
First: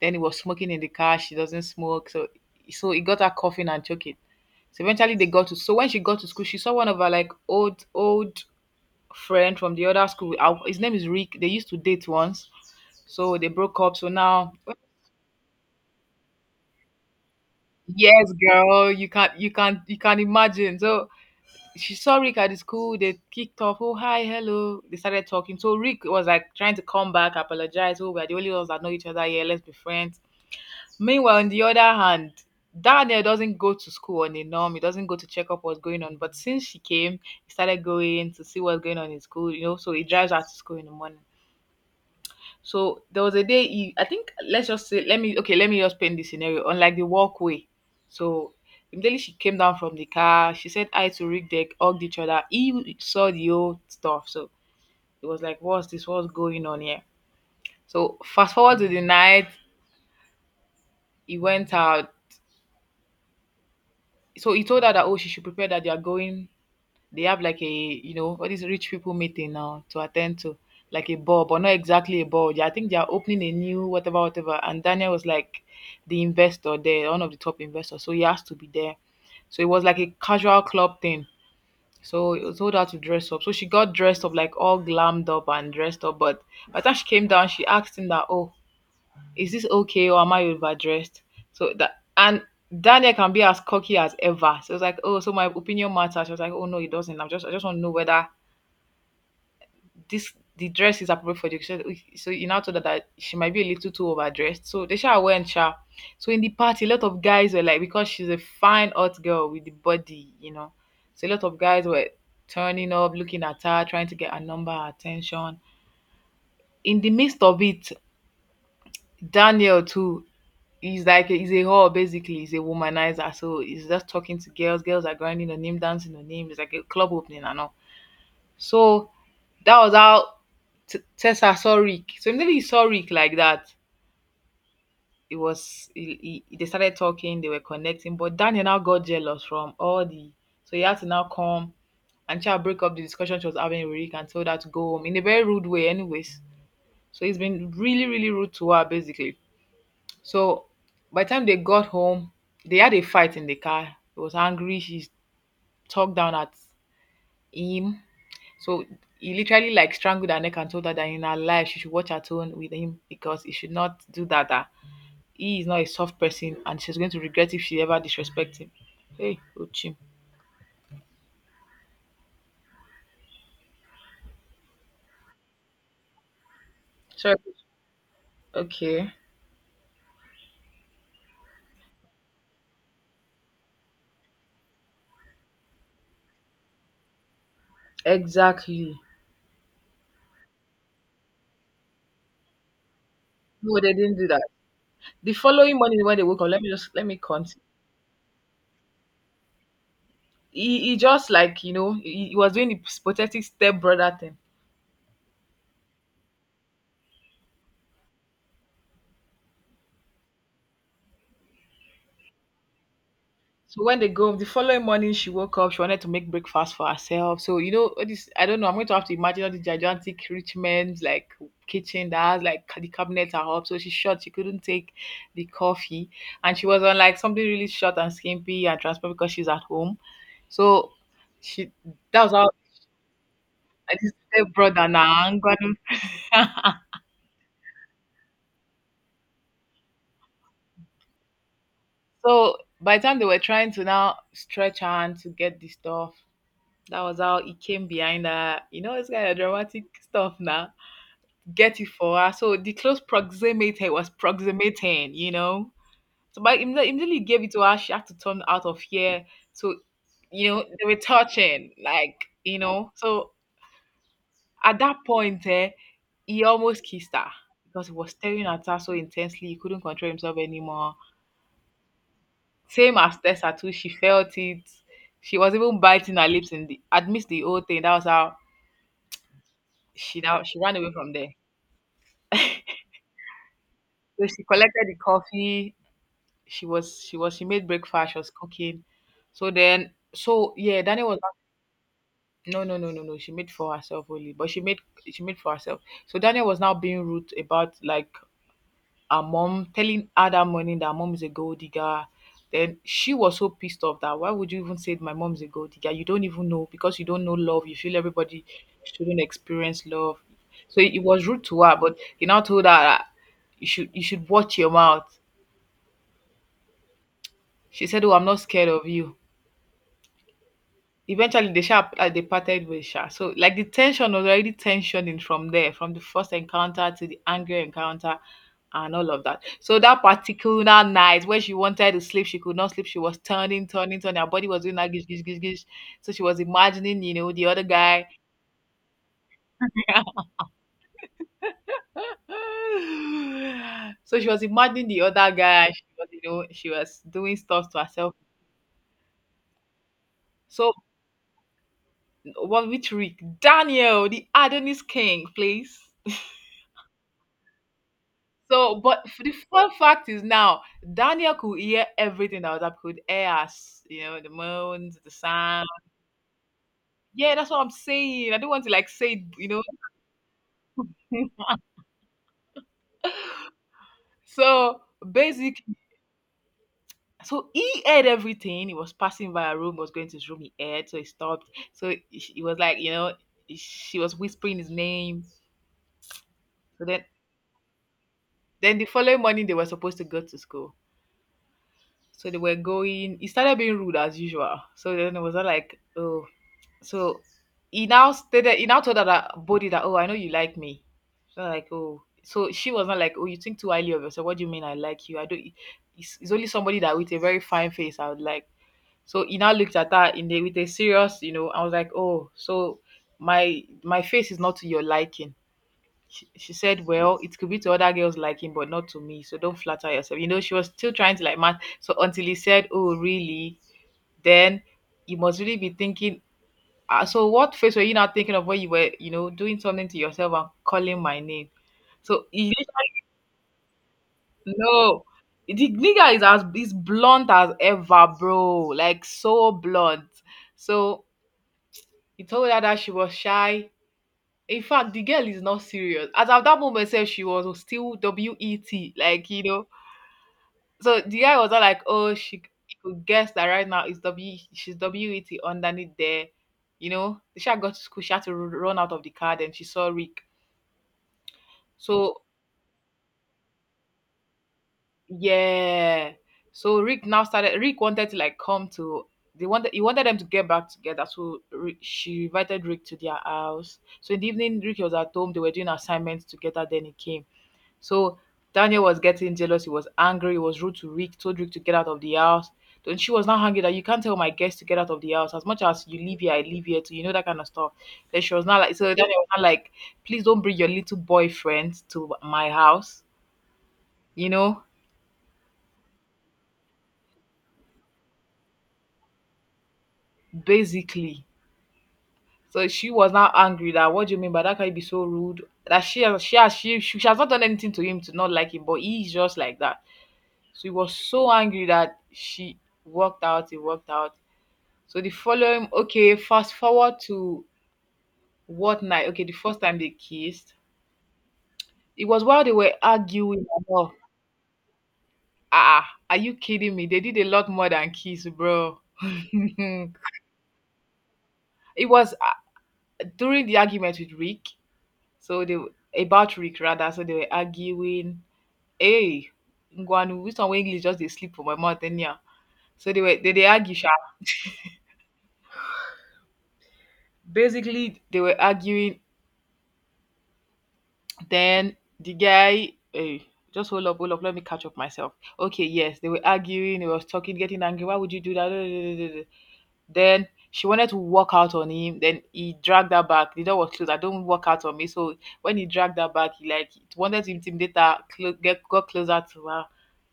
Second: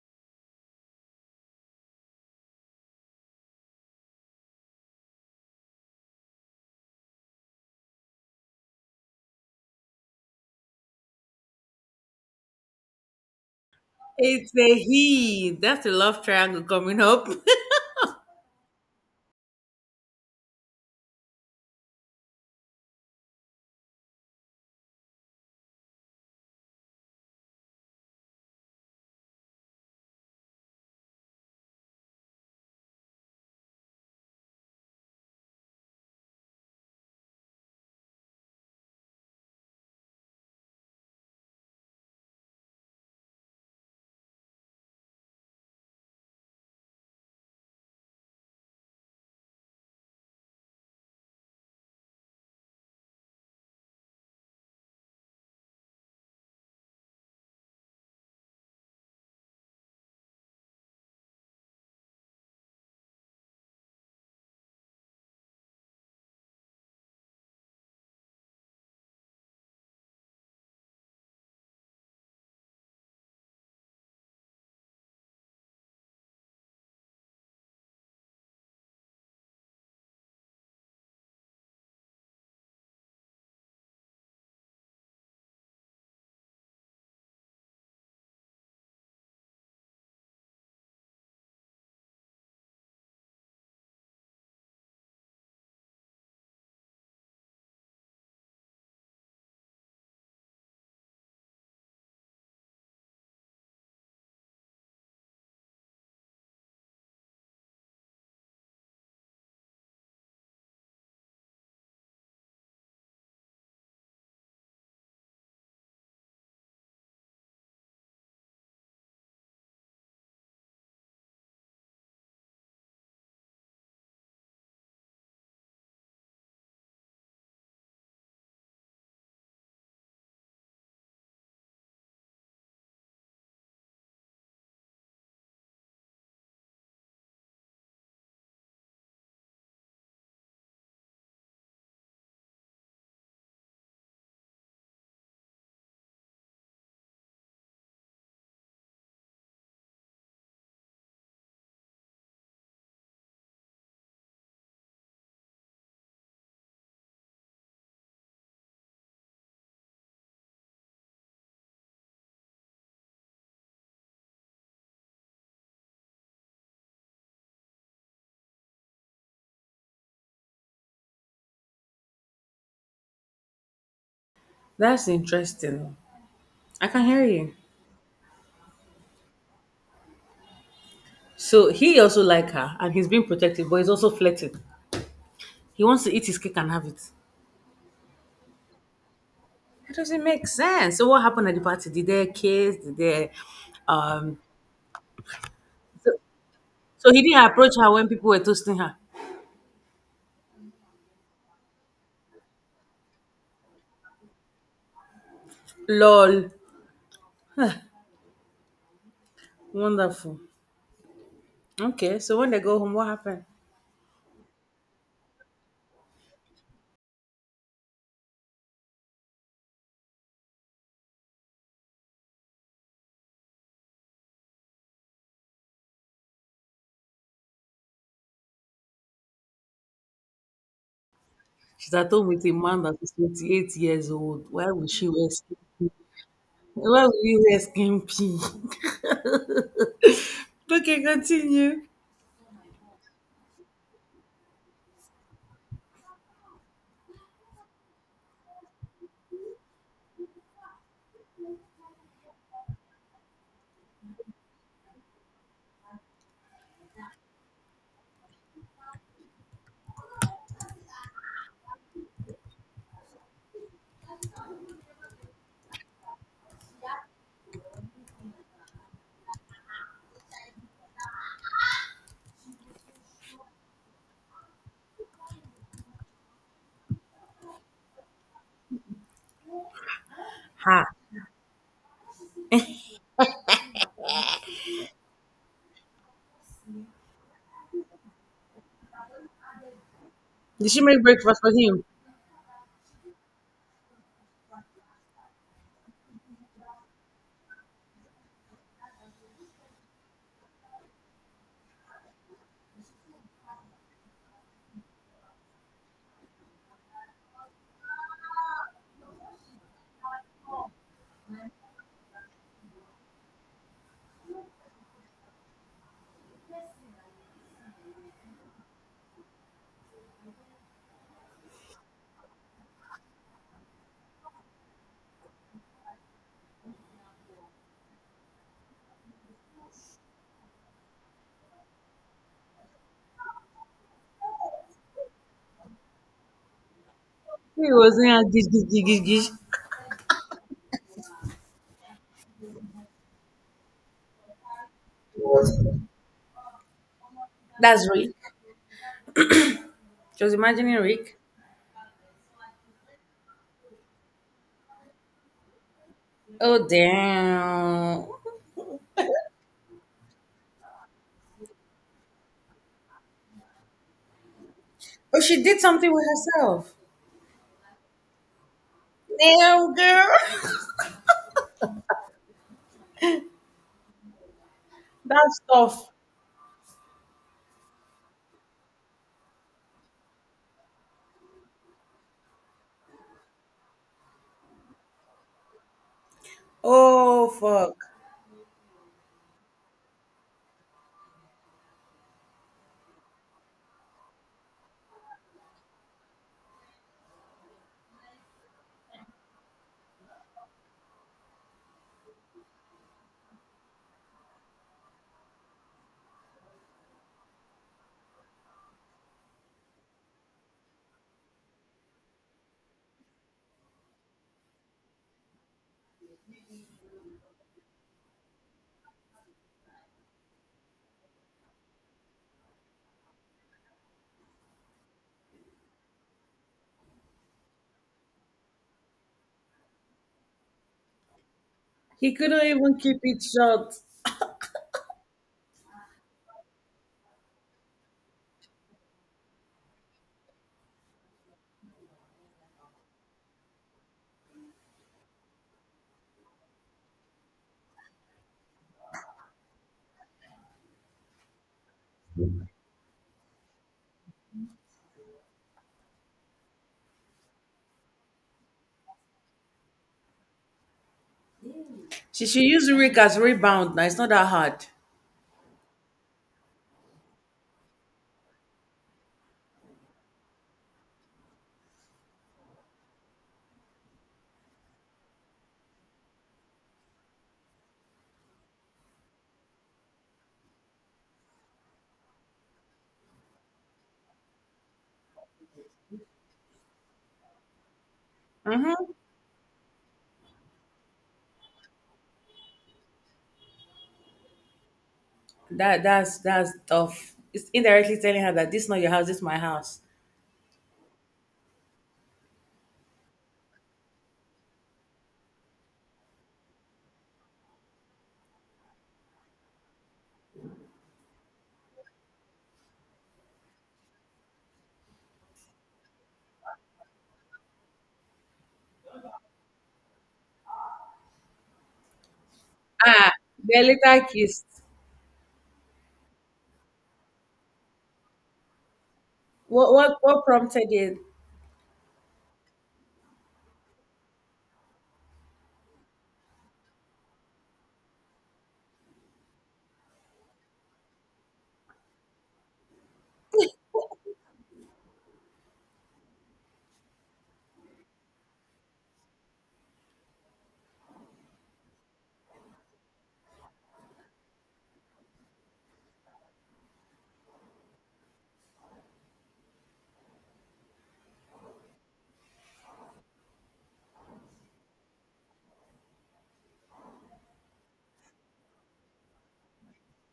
Then he was smoking in the car. She doesn't smoke, so so he got her coughing and choking. So eventually they got to. So when she got to school, she saw one of her like old old friend from the other school. Our- His name is Rick. They used to date once, so they broke up. So
It's
now,
a he. That's a love triangle coming up.
yes, girl, you can't you can't you can't imagine. So she saw Rick at the school. They kicked off. Oh, hi, hello. They started talking. So Rick was like trying to come back, apologize. Oh, we're the only ones that know each other here. Let's be friends. Meanwhile, on the other hand, Daniel doesn't go to school on a norm. He doesn't go to check up what's going on. But since she came, he started going to see what's going on in school. You know, so he drives her to school in the morning. So there was a day he, I think let's just say let me okay, let me just paint the scenario on like the walkway. So immediately she came down from the car, she said hi to Rick. They hugged each other. He saw the old stuff. So it was like, what's this? What's going on here? So fast forward to the night, he went out. So he told her that, oh, she should prepare that they are going, they have like a, you know all these rich people meeting now to attend to, like a ball but not exactly a ball. Yeah, I think they are opening a new whatever whatever, and Daniel was like the investor there, one of the top investors, so he has to be there. So it was like a casual club thing, so it was told her to dress up. So she got dressed up, like all glammed up and dressed up, but by the time she came down she asked him that, oh, is this okay or am I overdressed? So that, and Daniel can be as cocky as ever. So it's like, oh, so my opinion matters. She was like, oh no, it doesn't. I'm just I just want to know whether this the dress is appropriate for the occasion. So you now told her that she might be a little too overdressed. So they shall went sha. So in the party, a lot of guys were like, because she's a fine hot girl with the body, you know. So a lot of guys were turning up, looking at her, trying to get her number, her attention. In the midst of it, Daniel too, he's like he's a whore basically. He's a womanizer, so he's just talking to girls. Girls are grinding on him, dancing on him. It's like a club opening and all. So that was how T- Tessa saw Rick. So immediately he saw Rick like that. It was he, he, they started talking, they were connecting, but Daniel now got jealous from all the, so he had to now come and try to break up the discussion she was having with Rick, and told her to go home in a very rude way, anyways. So he's been really, really rude to her basically. So by the time they got home, they had a fight in the car. He was angry. She talked down at him. So he literally like strangled her neck and told her that in her life she should watch her tone with him, because he should not do that. That he is not a soft person and she's going to regret if she ever disrespects him. Hey, Uchi.
That's interesting. I can hear
Sorry.
you.
Okay.
So he also like her and he's being protective, but he's also flirting. He wants to eat his cake and have it.
Exactly.
It doesn't make sense. So what happened at the party? Did they kiss? Did they
No, they didn't do
um
that. The following morning
so,
when they woke up, let me just let
so
me
he didn't
continue.
approach her when people were toasting her.
He, he just like you know he, he was doing the pathetic step brother thing.
Lol. Wonderful. Okay, so when they go home, what happened?
So when they go, the following morning she woke up, she wanted to make breakfast for herself. So, you know, all this, I don't know, I'm going to have to imagine all the gigantic rich men's like kitchen that has like the cabinets are up. So she's short, she couldn't take the coffee. And she was on like something really short and skimpy and transparent because she's at home. So she,
She's at
that
home
was
with
how,
a man that is twenty-eight
I
years
just
old. Why
stepbrother
would
and her
she wear
uncle.
skimpy? Why would he wear skimpy? Okay, continue.
So by the time they were trying to now stretch her hand to get the stuff, that was how he came behind her. You know, it's kind of dramatic stuff now, get it for her. So the close proximity was proximating, you know. So but imme- immediately he gave it to her, she had to turn out of here. So, you know, they were touching, like, you know. So at that point, eh, he almost kissed her, because he was staring at her so intensely he couldn't control himself anymore. Same as Tessa too, she felt it. She was even biting her lips and the, amidst the whole thing. That was how she now she ran
Ha.
away from there. So she collected the coffee. She was she was she made breakfast, she was cooking. So then so
Did she
Yeah,
make
Daniel was,
breakfast for him?
no no no no no, she made for herself only, but she made she made for herself. So Daniel was now being rude about like her mom, telling her that morning that her mom is a gold digger. Then she was so pissed off that why would you even say my mom is a gold digger, you don't even know, because you don't know love, you feel everybody shouldn't experience love. So it was rude to her, but he now told her that you should you should watch your mouth. She said, oh, I'm not scared of you. Eventually they sha, uh, they parted ways sha. So like the tension was already tensioning from there, from the first encounter to the angry encounter and all of that. So that particular night when she wanted to sleep she could not sleep, she was turning turning turning, her body was doing that gish, gish, gish, gish. So she was imagining, you know, the other
He was
guy.
in a gish, gish, gish, gish, gish.
So she was imagining the other guy, she was, you know, she was doing stuff to
That's Rick.
herself.
She was
So
imagining Rick.
what? Which Rick? Daniel the Adonis king, please.
Oh, damn.
So, but f- the fun fact is now Daniel could hear everything that was up, could hear us, you know, the moans, the
Oh, she did
sound.
something with herself.
Yeah, that's what I'm saying. I don't want to like say it, you know.
Damn, girl.
So
That's
basically,
tough.
so he heard everything. He was passing by her room, was going to his room. He heard, so he stopped. So he he was like, you know, she was whispering his name. So then,
Oh, fuck.
then the following morning they were supposed to go to school. So they were going. He started being rude as usual. So then it was not like, oh. So he now stated he now told her that body that, oh, I know you like me. So I'm like, oh, so she was not like, oh, you think too highly of yourself. What do you mean I like you? I don't. It's, it's only somebody that with a very fine face I would like. So he now looked at her in the with a serious, you know. I was like, oh, so my my face is not to your liking. She, she said, well, it could be to other girls liking but not to me. So don't flatter yourself. You know she was still trying to like match. So until he said, oh really, then you must really be thinking, uh, so what face were you not thinking of when you were, you know, doing something to yourself and calling my name?
He
So
couldn't
he
even keep it short.
No, the nigga is as is blunt as ever, bro. Like so blunt. So he told her that she was shy. In fact, the girl is not serious. As of that moment, sef, she was still W E T. Like, you know, so the guy was not like, oh, she, he could guess that right now is W. She's W E T underneath there. You know, she had got to school. She had to r- run out of the car. Then she saw Rick. So
She should use Rick as rebound. Now, it's not that hard.
yeah. So Rick now started Rick wanted to like come to, they wanted he wanted them to get back together. So Rick, she invited Rick to their house. So in the evening, Rick was at home, they were doing assignments together, then he came. So Daniel was getting jealous, he was angry, he was rude to Rick, told Rick to get out of the house. Then she was not hungry that you can't tell my guests to get out of the house. As much as you live here, I live here too, you know that kind of stuff. Then she was not like, so
Mm-hmm.
Daniel was not like, please don't bring your little boyfriend to my house, you know,
That That's that's tough. It's indirectly telling her that this is not your house, this is my house.
basically. So she was now angry that what do you mean by that? Can you be so rude? That she has she has she, she has not done anything to him to not like him, but he's just like that. So he was so angry that she walked out, he walked out. So the following, okay, fast forward to what night? Okay, the first time they kissed. It was while they were
Ah,
arguing
they
and all.
later kissed.
Ah, are you kidding me? They did a lot more than kiss, bro.
What,
It
what, what prompted it?
was uh, during the argument with Rick. So they w- about Rick rather, so they were arguing. Hey, Ngwanu, which one wey English just they sleep for my mouth anyhow. So they were they, they argue sharp. Basically, they were arguing. Then the guy, hey, just hold up, hold up, let me catch up myself. Okay, yes, they were arguing, he was talking, getting angry. Why would you do that? Then she wanted to walk out on him. Then he dragged her back. The door was closed. I don't walk out on me. So when he dragged her back, he like wanted to intimidate her, clo- get got closer to her,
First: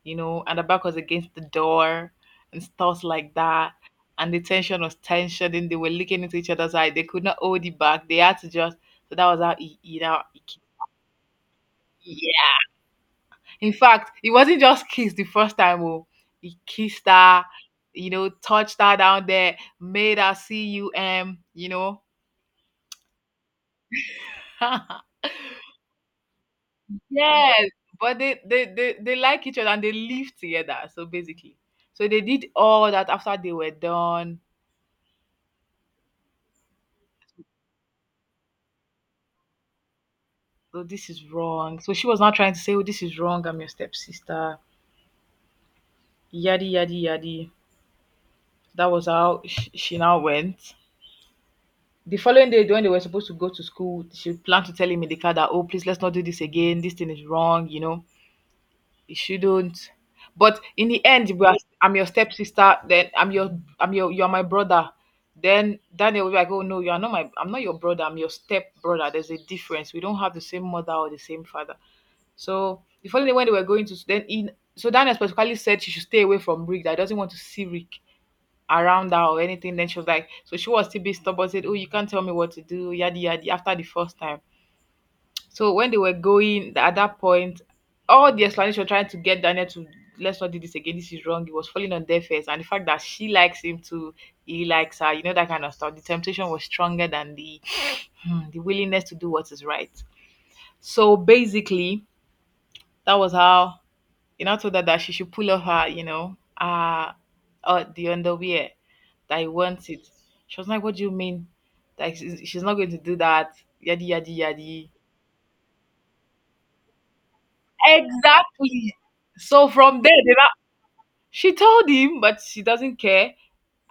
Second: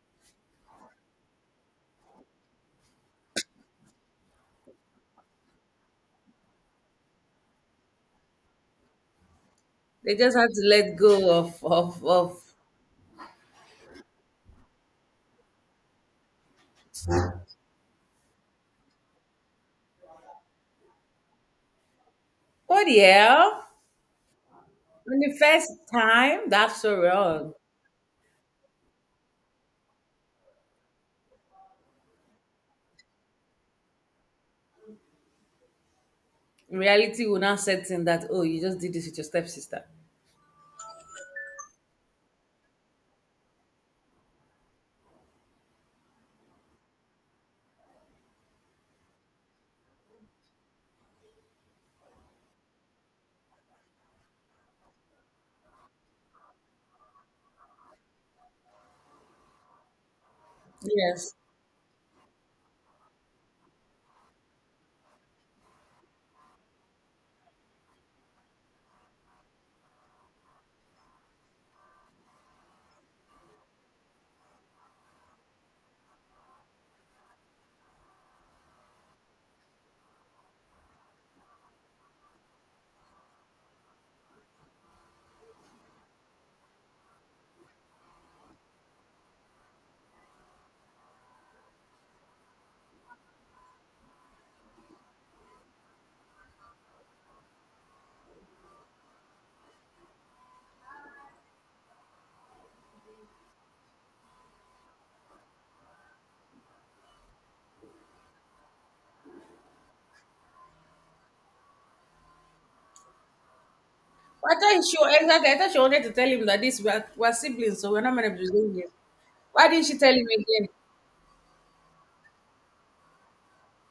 you know, and the back was against the door and stuff like that. And the tension was tension. Then they were looking into each other's eye. They could not hold it back. They had to just. So that was how he, he
They
now
just
he,
had to let go of, of, of.
yeah. In fact, it wasn't just kiss the first time, oh. He kissed her, you know, touched her down there, made her see you, um, you know.
What the hell? When the first time, that's so wrong.
Yes. But they, they, they, they like each other and they live together. So basically. So they did all that after they were done.
Reality will now set in that, oh, you just did this with your stepsister.
So this is wrong. So she was not trying to say, oh, this is wrong. I'm your stepsister. Yadi, yadi, yadi. That was how sh- she now went. The following day, when they were supposed to go to school, she planned to tell him in the car that, oh, please, let's not do this again. This thing is wrong, you know. You shouldn't. But in the end,
Yes.
we are, I'm your stepsister. Then I'm your, I'm your, you're my brother. Then Daniel will be like, oh no, you are not my, I'm not your brother. I'm your step brother. There's a difference. We don't have the same mother or the same father. So the following day, when they were going to, then in, so Daniel specifically said she should stay away from Rick. That he doesn't want to see Rick around her or anything. Then she was like, so she was still a stubborn, said, oh, you can't tell me what to do, yadi yadi, after the first time. So when they were going th- at that point, all the explanation trying to get Daniel to let's not do this again, this is wrong. He was falling on deaf ears. And the fact that she likes him too, he likes her, you know, that kind of stuff. The temptation was stronger than the hmm, the willingness to do what is right. So basically, that was how you know, I told her that she should pull off her, you know, uh, uh the underwear that he wants it. She was like, what do you mean? Like she's she's not going to do that. Yadi yadi
I thought
yadi.
she. Exactly. I thought she wanted to tell him that this we're, we're siblings, so we're not meant to be doing here.
Exactly.
Why
So
didn't she
from
tell
there,
him
they not,
again?
she told him, but she doesn't care,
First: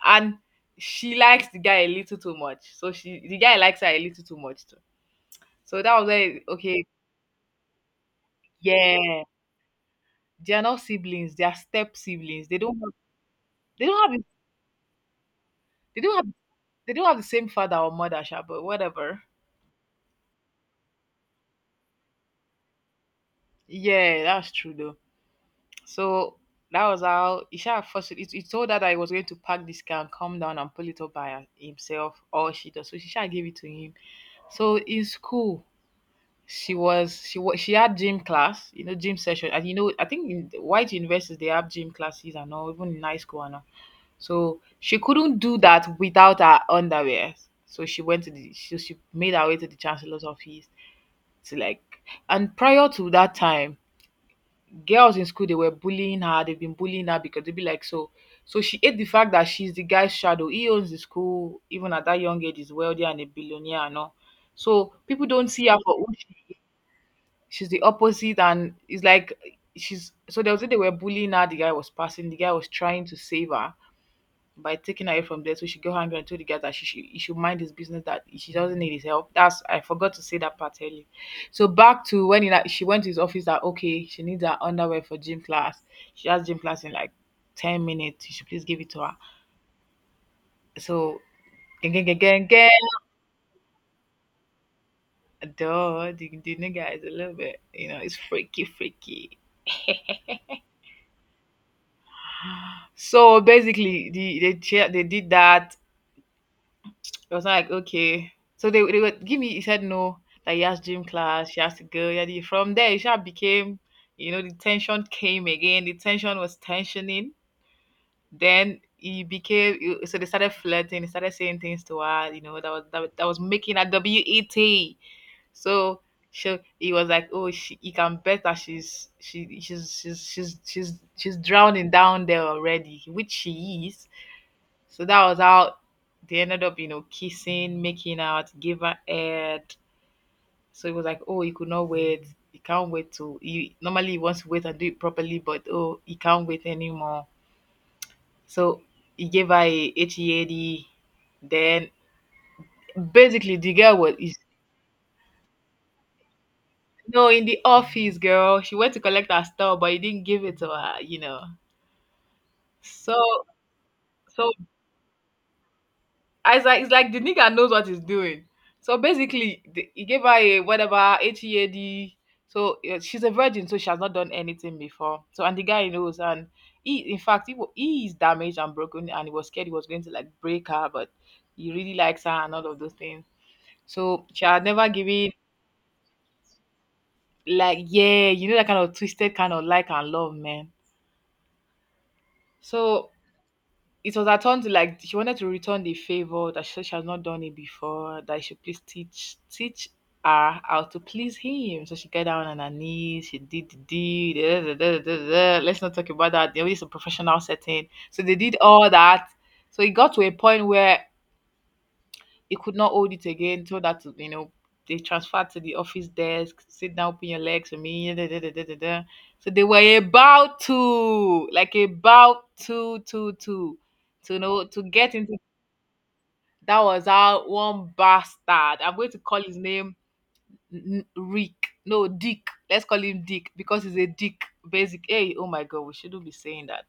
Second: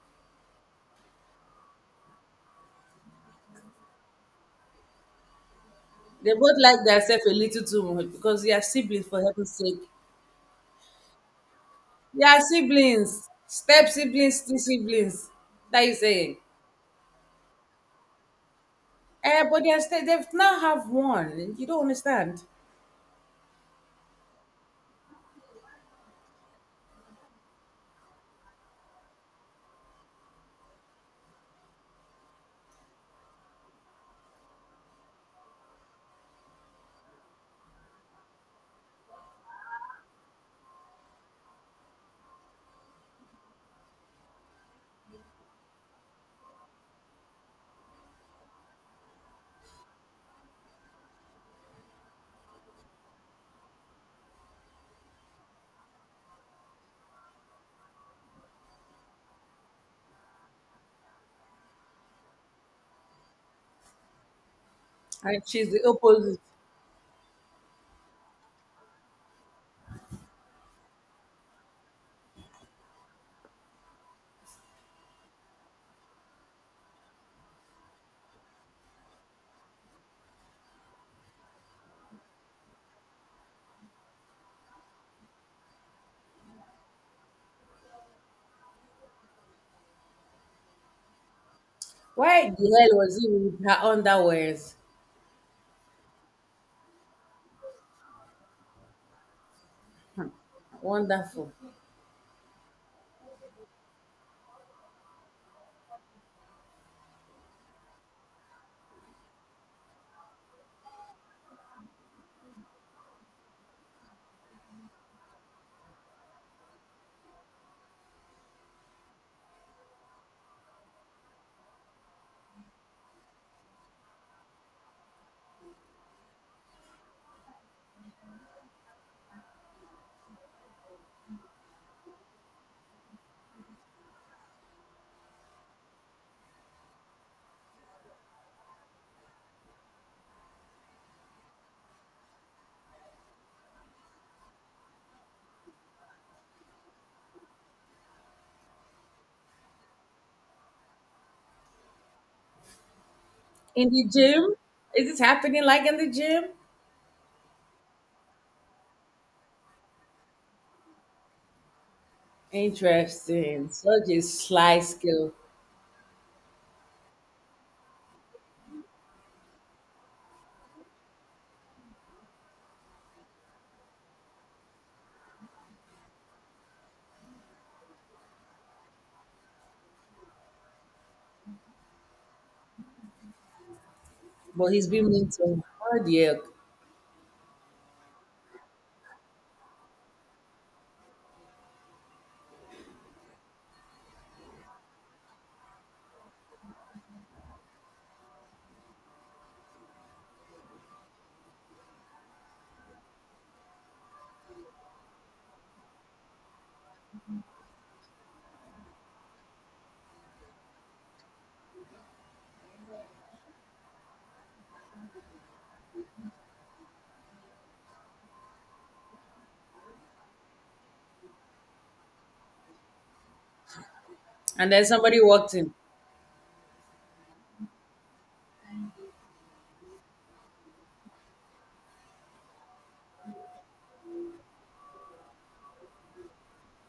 and she likes the guy a little too much. So she, the guy likes her a little too much too. So that was
They
like,
both like
okay,
themselves a little too much because they are siblings for
yeah,
heaven's sake.
they are not siblings. They are step
They are
siblings. They don't have,
siblings,
they
step
don't have,
siblings, two siblings. That is
they don't have
saying.
they don't have the same father or mother, sha, but whatever.
Eh, but they are st- they've now have one. You don't understand.
Yeah, that's true though. So that was how Isha first he, he told her that he was going to pack this car and come down and pull it up by himself or she does. So Isha gave it to him. So in school, she was she was she had gym class, you know, gym session. And you know, I think in the white universities they have gym classes and all, even in high school and all. So she couldn't do that without her underwear. So she went to the so she made her way to the chancellor's office. It's like, and prior to that time, girls in school, they were bullying her, they've been bullying her because they'd be like so. So she hate the fact that she's the guy's shadow. He owns the school, even at that young age, is wealthy and a billionaire and all. So people
And
don't see
she's
her
the
for who
opposite.
she, she's the opposite, and it's like she's, so they was a day they were bullying her, the guy was passing, the guy was trying to save her by taking her away from there, so she go angry and told the guy that she should, he should mind his business, that she doesn't need his help. That's I forgot to say that part earlier. So back to when he, like, she went to his office, that okay, she needs her underwear for gym class. She has gym class in like ten minutes, you should please give it to her. So again again
Why the
again,
hell was he with her underwears?
duh, the, the nigga is a little bit, you know it's freaky freaky.
Wonderful.
So basically the, they they did that. It was like, okay. So they, they would give me, he said no, that he has gym class, she has to go. Yeah, the- from there, it just became, you know, the tension came again. The tension was tensioning. Then he became, so they started flirting. He started saying things to her, you know, that was that was that, was- making her W E T. So she, he was like, oh, she, he can bet that she's, she, she's, she's, she's, she's, she's drowning down there already, which she is. So that was how they ended up, you know, kissing, making out, give her head. So it was like, oh, he could not wait. He can't wait to. He normally he wants to wait and do it properly, but oh, he can't wait anymore. So he gave her a HEAD. Then basically the
In
girl
the
was is
gym? Is this happening like in the gym?
no, in the office, girl. She went to collect her stuff, but he didn't give it to her. You know, so
Interesting. Such a
so
sly skill.
I was like, it's like the nigga knows what he's doing. So basically, the, he gave her a whatever H E A D. So uh, she's a virgin, so she has not done anything before. So and the guy knows, and he, in fact, he, wa- he is damaged and broken, and he was scared he was going to like break her, but he really likes her and all of those things. So she had
But he's
never
been mean
given
to him. Oh dear.
like, yeah, you know that kind of twisted kind of like and love, man. So it was her turn to like she wanted to return the favor, that she said she has not done it before, that she should please teach teach her how to please him. So she got down on her knees, she did the deed, da, da, da, da, da, da. Let's not talk about that. There was a professional setting, so they did all that. So it got to a point where he could not hold it again, told that to, you know, they transferred to the office desk, sit down, open your legs for me. Yeah, da, da, da, da, da, da. So they were about to, like about to, to, to, to know,
And
to
then
get
somebody
into.
walked in.
That was how one bastard. I'm going to call his name N- Rick. No, Dick. Let's call him Dick because he's a dick. Basic. Hey, oh my God, we shouldn't be saying that.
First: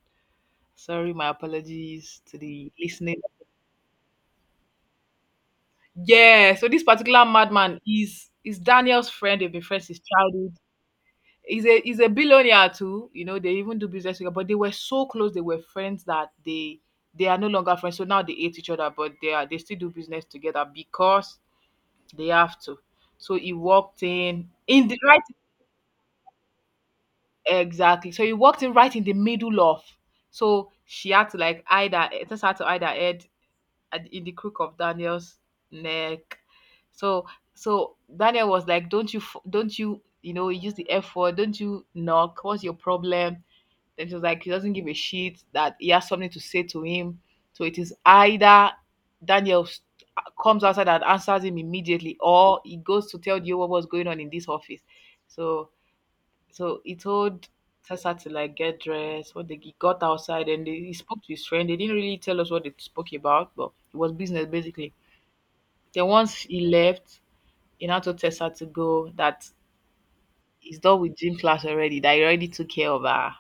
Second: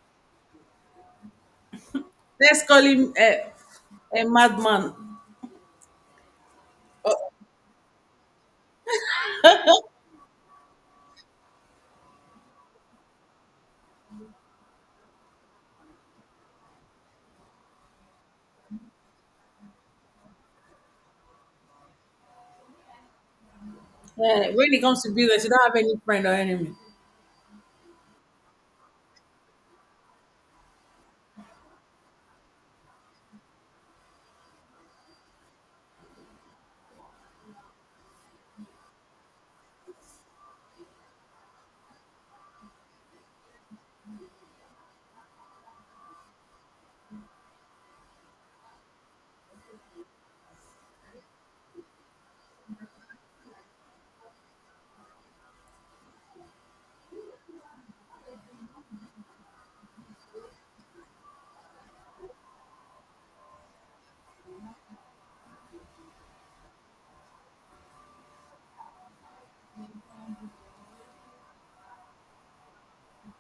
Sorry, my apologies to
Let's
the
call him
listening.
a, a madman.
Yeah, so this particular madman is is Daniel's friend. They've been friends since childhood. He's a he's a billionaire too. You know, they even do business together. But they were so close. They were friends that they they are no longer friends. So now they hate each other, but they are they still do business together because they have to. So he walked in
Eh, when it
in the
comes to
right,
business, you don't have any friend or enemy.
exactly. So he walked in right in the middle of. So she had to like hide her. It just had to hide her head at, in the crook of Daniel's neck. So so Daniel was like, "Don't you f- don't you you know use the F word? Don't you knock? What's your problem?" Then she was like, "He doesn't give a shit that he has something to say to him." So it is either Daniel s- comes outside and answers him immediately, or he goes to tell you what was going on in this office. So so he told Tessa to like get dressed. What they he got outside and they, he spoke to his friend. They didn't really tell us what they spoke about, but it was business basically. Then once he left, he now told Tessa to go that he's done with gym class already. That he already took care of her.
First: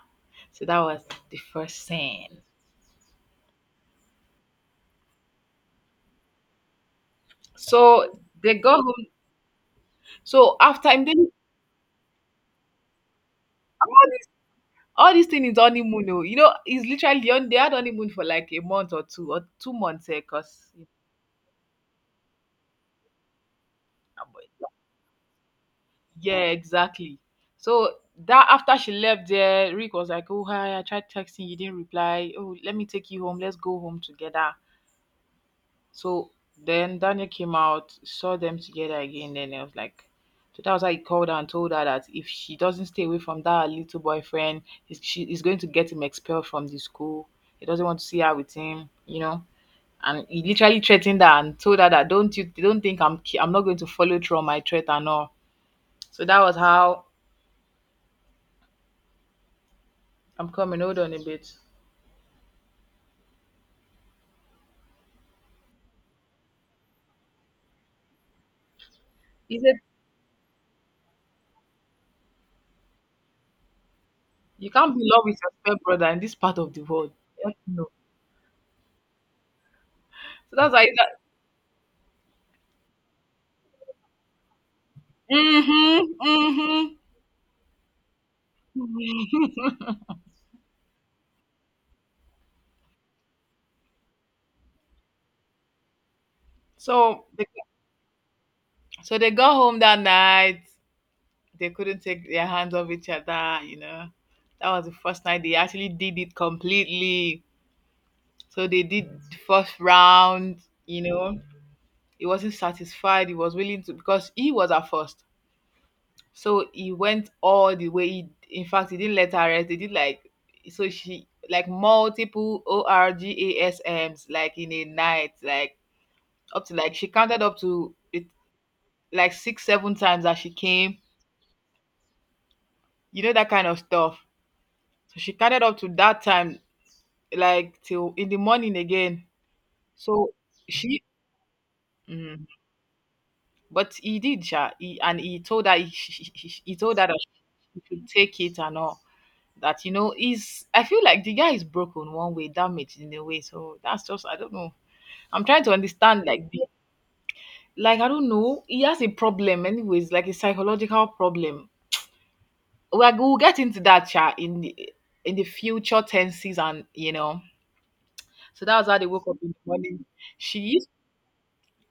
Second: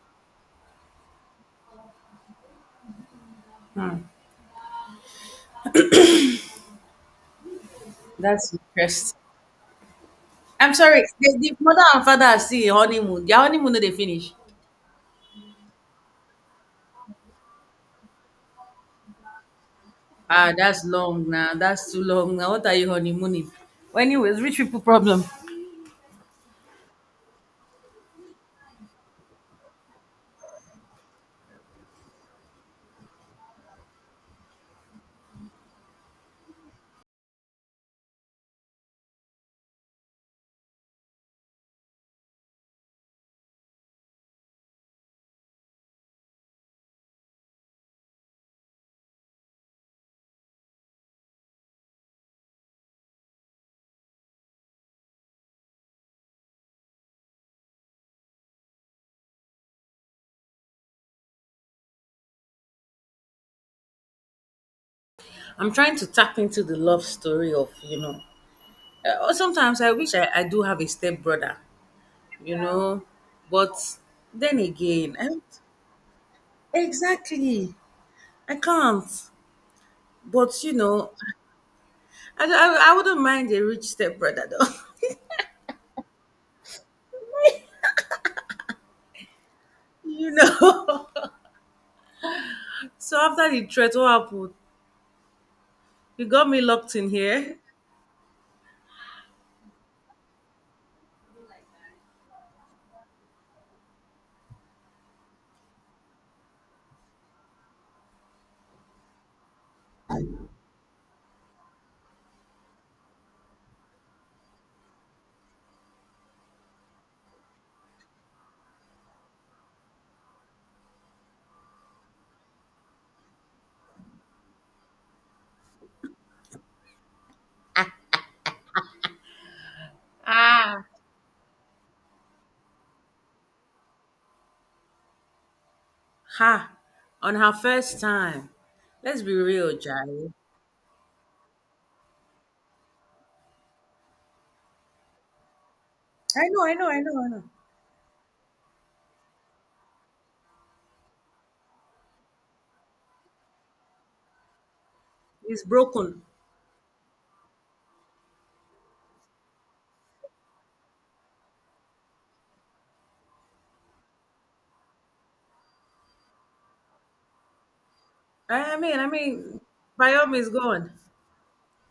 So that was the first scene.
Hmm.
So
That's
they got home.
interesting.
So
I'm
after
sorry.
and then
The, the mother and father are still in honeymoon. Their honeymoon no dey
all this,
finish.
all this thing is honeymoon. Oh. You know, it's literally on. They had honeymoon for like a month or two or two months. Eh,
Ah,
cause,
that's long now. That's too long now. What are you honeymooning? Well, anyways, rich people problem.
yeah, exactly. So that after she left there, Rick was like, "Oh hi, I tried texting, you didn't reply. Oh, let me take you home. Let's go home together." So then Daniel came out, saw them together again. Then I was like, so that was how he called her and told her that if she doesn't stay away from that little boyfriend, he's, she is going to get him expelled from the school. He doesn't want to see her with him, you know. And he literally threatened her and told her that don't you don't think I'm ki- I'm not going to follow through on my threat and all. So that was how I'm coming. Hold on a bit.
I'm trying to tap into the love story of, you know. Uh,
He said,
sometimes I wish I, I do have a stepbrother, you know. But then
you can't be in
again,
love with
and
your spare brother in this part of the world. Heck
exactly,
no.
I can't.
So
But you
that's why that,
know, I, I, I wouldn't mind a rich stepbrother though,
mm-hmm, mm-hmm.
you know. So after the threat, what happened? He got me locked in
So they,
here.
so they got home that night. They couldn't take their hands off each other, you know. That was the first night they actually did it completely. So they did the first round, you know. He wasn't satisfied. He was willing to because he was at first. So he went all the way. He, in fact, he didn't let her rest. They did, like, so she, like, multiple orgasms like in a night, like up to, like, she counted up to it like six seven times as she came. You know that kind of stuff. So she counted up to that time,
Ha! On her
like
first
till in the
time.
morning
Let's
again.
be real, Jai. I
So she. Mm, but he did, sha. He, and he told her, he, he, he
know, I
he
know,
told
I
her that
know, I know.
she should take it and all. That you know is I feel like the guy is broken one way, damaged in a way. So that's just, I don't know. I'm
It's
trying to
broken.
understand, like, the, like, I don't know, he has a problem anyways, like a psychological problem. Like, we'll get into that chat in the in the future tenses and you know So
I, I
that was
mean,
how
I
they woke up in the
mean,
morning.
by all means,
She
go
used
on.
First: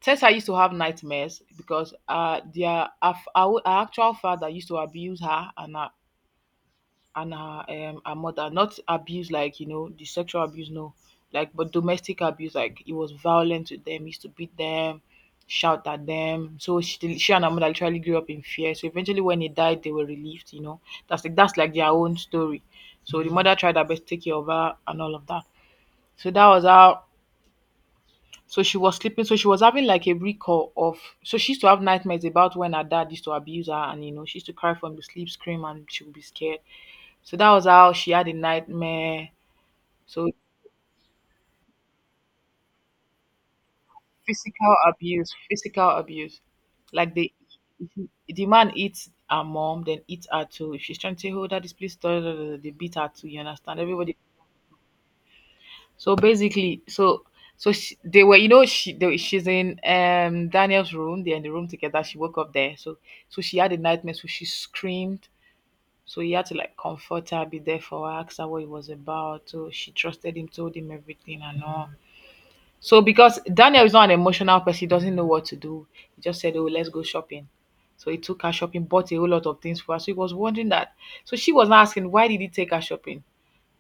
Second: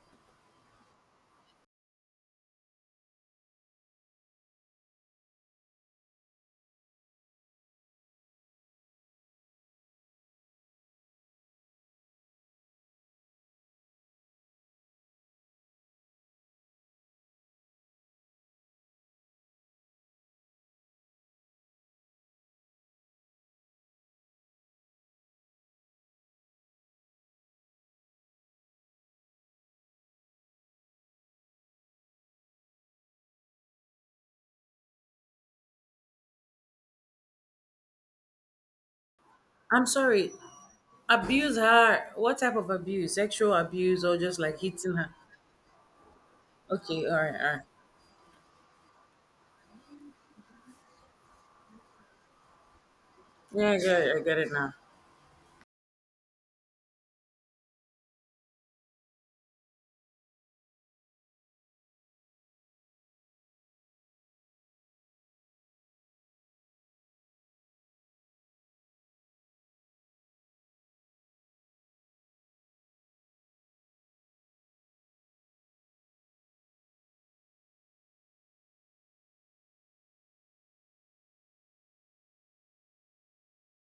Tessa used to have nightmares because uh their her, f- her, o- her actual father used to abuse her and her and her um her mother. Not abuse, like, you know the sexual abuse, no, like, but domestic abuse. Like, he was violent with them, used to beat them, shout at them. So she, she and her mother literally grew up in fear. So eventually, when he died, they were relieved. You know, that's like that's like their own story. So the mother tried her best to take care of her and all of that. So that was how, so she was sleeping, so she was having, like, a recall of, so she used to have nightmares about when her dad used to abuse her, and you know, she used to cry from the sleep, scream, and she would be scared. So that was how she had a nightmare.
I'm
So
sorry. Abuse her. What type of abuse? Sexual abuse or just like
physical
hitting her?
abuse, physical abuse.
Okay,
Like,
all
the
right, all right.
the man eats her mom, then eats her too. If she's trying to say, "Oh, daddy, please, da, da, da, da," they beat her too. You
Yeah, I
understand?
get it,
Everybody
I get it now.
So basically, so so she, they were, you know, she they, she's in um Daniel's room. They're in the room together. She woke up there. So so she had a nightmare. So she screamed. So he had to, like, comfort her, be there for her, ask her what it was about. So she trusted him, told him everything and all. So because Daniel is not an emotional person, he doesn't know what to do. He just said, "Oh, let's go shopping." So he took her shopping, bought a whole lot of things for her. So he was wondering that. So she was asking, "Why did he take her shopping?"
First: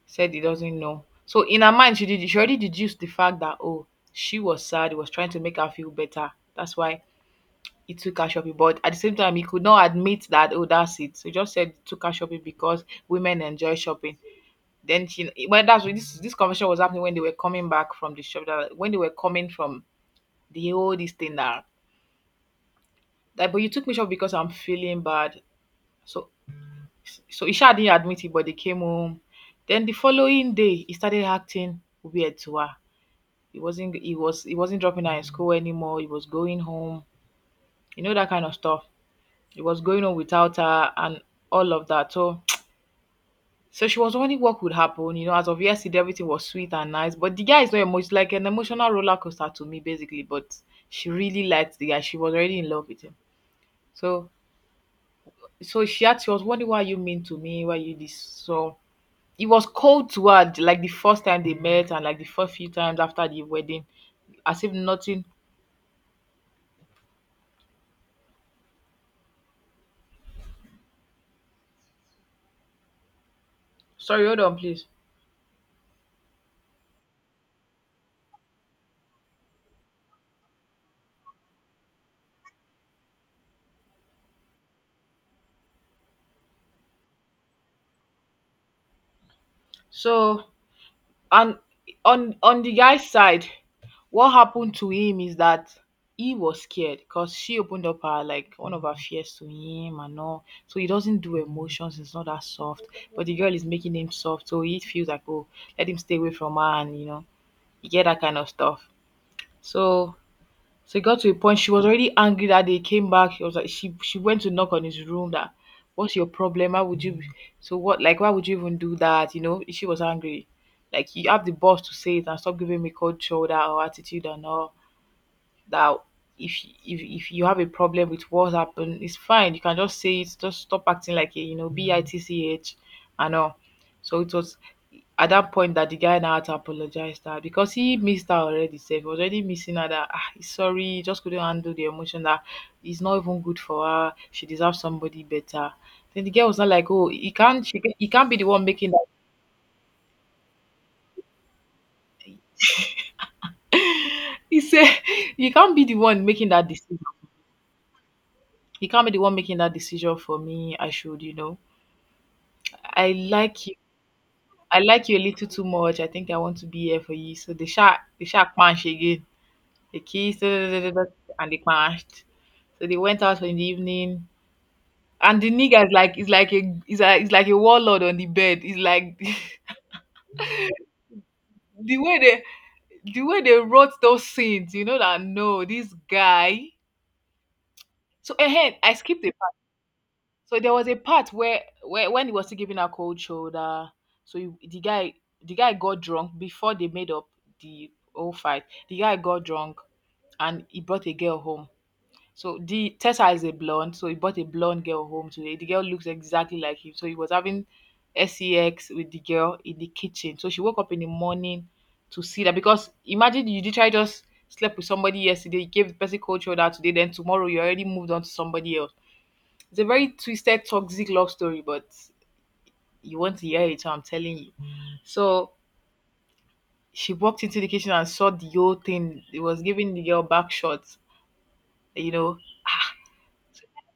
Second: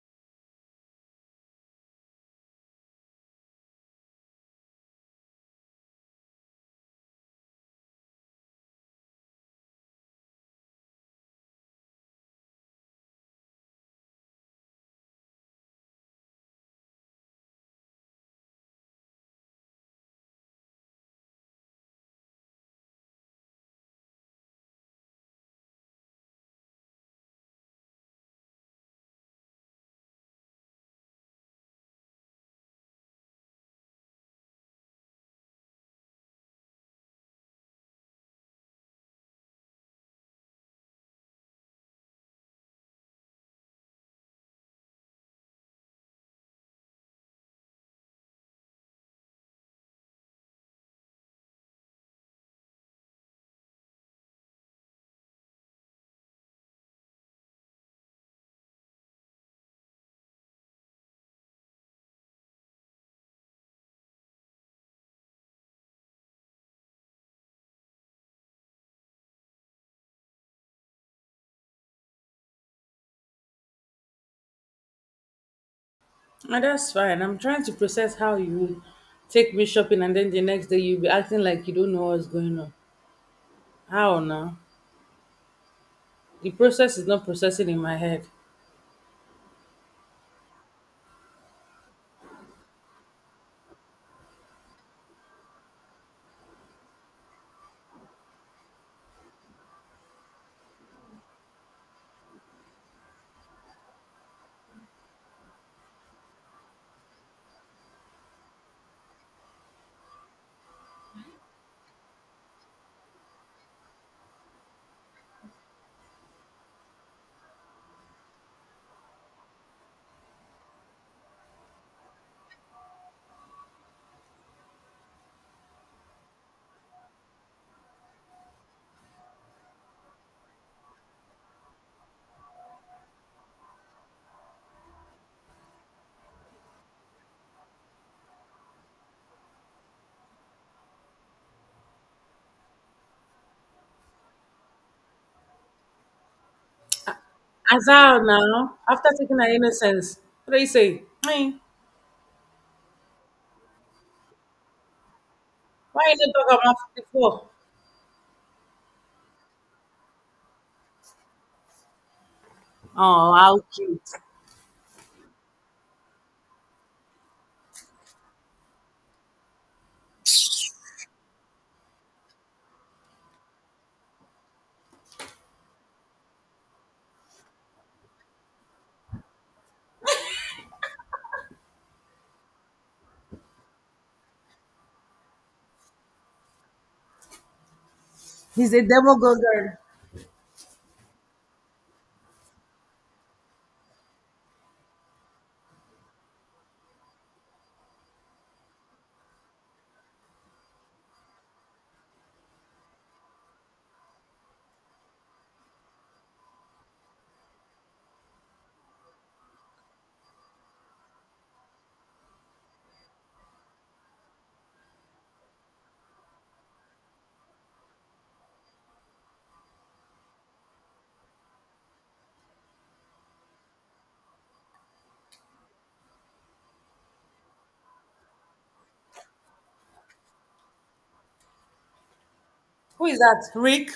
Said he doesn't know. So in her mind, she did she already deduced the fact that, oh, she was sad, he was trying to make her feel better. That's why he took her shopping. But at the same time, he could not admit that, oh, that's it. So he just said he took her shopping because women enjoy shopping. Then she Well, that's when this this conversation was happening, when they were coming back from the shop, that when they were coming from the old this thing, that, that, but you took me shop because I'm feeling bad. So so Isha didn't admit it, but they came home. Then the following day, he started acting weird to her. He wasn't he was he wasn't dropping her in school anymore. He was going home. You know that kind of stuff. He was going home without her and all of that. So so she was wondering what would happen. You know, as of yesterday, everything was sweet and nice. But the guy is not emotional, like an emotional roller coaster to me, basically. But she really liked the guy. She was already in love with him. So so she had she was wondering, why you mean to me, why you this, so it was cold to her, like the first time they met and like the first few times after the wedding. As if nothing Sorry, hold on, please.
Ah, that's fine. I'm trying to process how you take me shopping and then the next day you'll be acting like you don't know what's going on. How now? The process is not processing in my head.
So. And on on the guy's side, what happened to him is that he was scared because she opened up her, like, one of her fears to him and all. So he doesn't do emotions, it's not that soft. But the girl is making him soft, so he feels like, oh, let him stay away from her, and you know, you get that kind of stuff. So so it got to a point she was already angry that they came back. She was like she she went to knock on his room, that, what's your problem? Why would you be- so what like why would you even do that? You know, she was angry. Like, you have the boss to say it and stop giving me cold shoulder or attitude and all that, if if if you have a problem with what happened, it's fine. You can just say it. Just stop acting like a, you know B I T C H and all. So it was at that point that the guy now had to apologize, that because he missed her already. Said he was already missing her. That, ah, he's sorry, he just couldn't handle the emotion. That it's not even good for her. She deserves somebody better. Then the girl was not like, oh, he can't. She,
As
he
how
can't be the one
now?
making that.
After taking her innocence, what are you saying? Hey,
He said, you can't be the
why you
one
didn't
making
talk
that
about
decision.
fifty-four?
He can't be the one making that decision for me. I should, you know. I
Oh, how
like you.
cute.
I like you a little too much. I think I want to be here for you. So the shark, the shark punch again. They kissed and they punched. So they went out in the evening. And the nigga is like, is like a, is a, is like a warlord on the bed. He's like, the way they the way they wrote those scenes, you know that, no, this guy. So
He's
ahead,
a
I
devil
skipped a.
girl.
So there was a part where, where when he was still giving her cold shoulder, so you, the guy the guy got drunk before they made up the whole fight. The guy got drunk and he brought a girl home. So the Tessa is a blonde, so he brought a blonde girl home today. The girl looks exactly like him. So he was having sex with the girl in the kitchen. So she woke up in the morning to see that, because imagine, you literally just slept with somebody yesterday, you gave the person cold shoulder today, then tomorrow you already moved on to somebody else. It's a very twisted, toxic love story, but you want to hear it, so I'm telling you. So she walked into the kitchen and saw the whole thing. It was giving the girl back shots. You know,
Who is that? Rick?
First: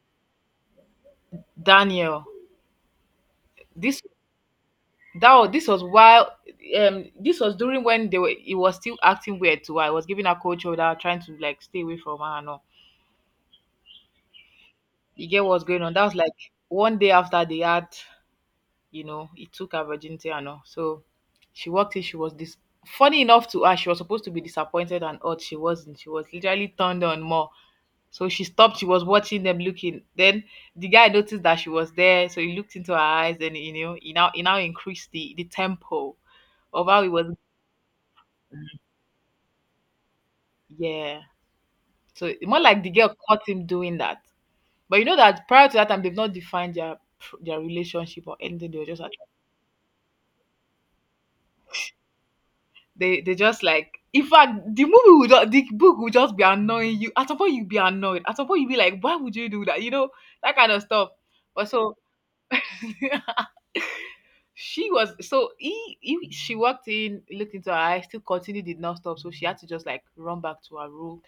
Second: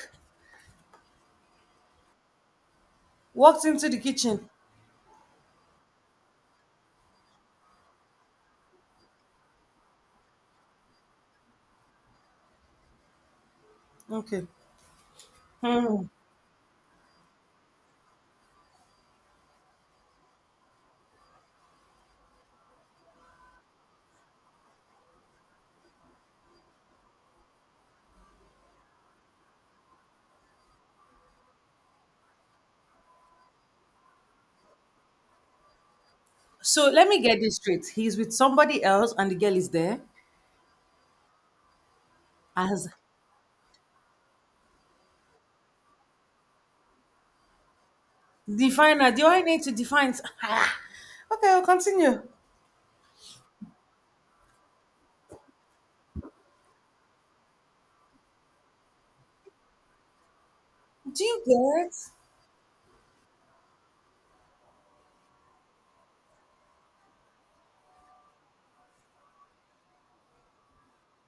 Daniel.
Walked into the
This
kitchen.
that wa- this was while um this was during when they were he was still acting weird to her. I was giving her cold shoulder, trying to, like, stay away from her and all.
Okay.
The girl was going on. That
Hmm.
was like one day after they had, you know, it took her virginity and all. So she walked in. She was this. Funny enough, to her, she was supposed to be disappointed and odd. She wasn't. She was literally turned on more. So she stopped. She was watching them, looking. Then the guy noticed that she was there. So he looked into her eyes, and, you know, he now, he now increased the, the tempo of
So
how
let
he
me
was.
get this straight. He's with somebody else and the girl is there.
Yeah. So more like,
As
the girl caught him doing that. But you know that prior to that time, they've not defined their their relationship or anything. They were just
definer.
at.
Do I need to define? Ah, okay, I'll continue.
They they just, like, in fact, the movie would just, the book would just be annoying you. At some point you'd be annoyed. At some point you'd be like, why would you do that? You know, that kind of stuff.
Do you
But
get?
so, She was so he, he she walked in, looked into her eyes, still continued, did not stop. So she had to just, like, run back to her room.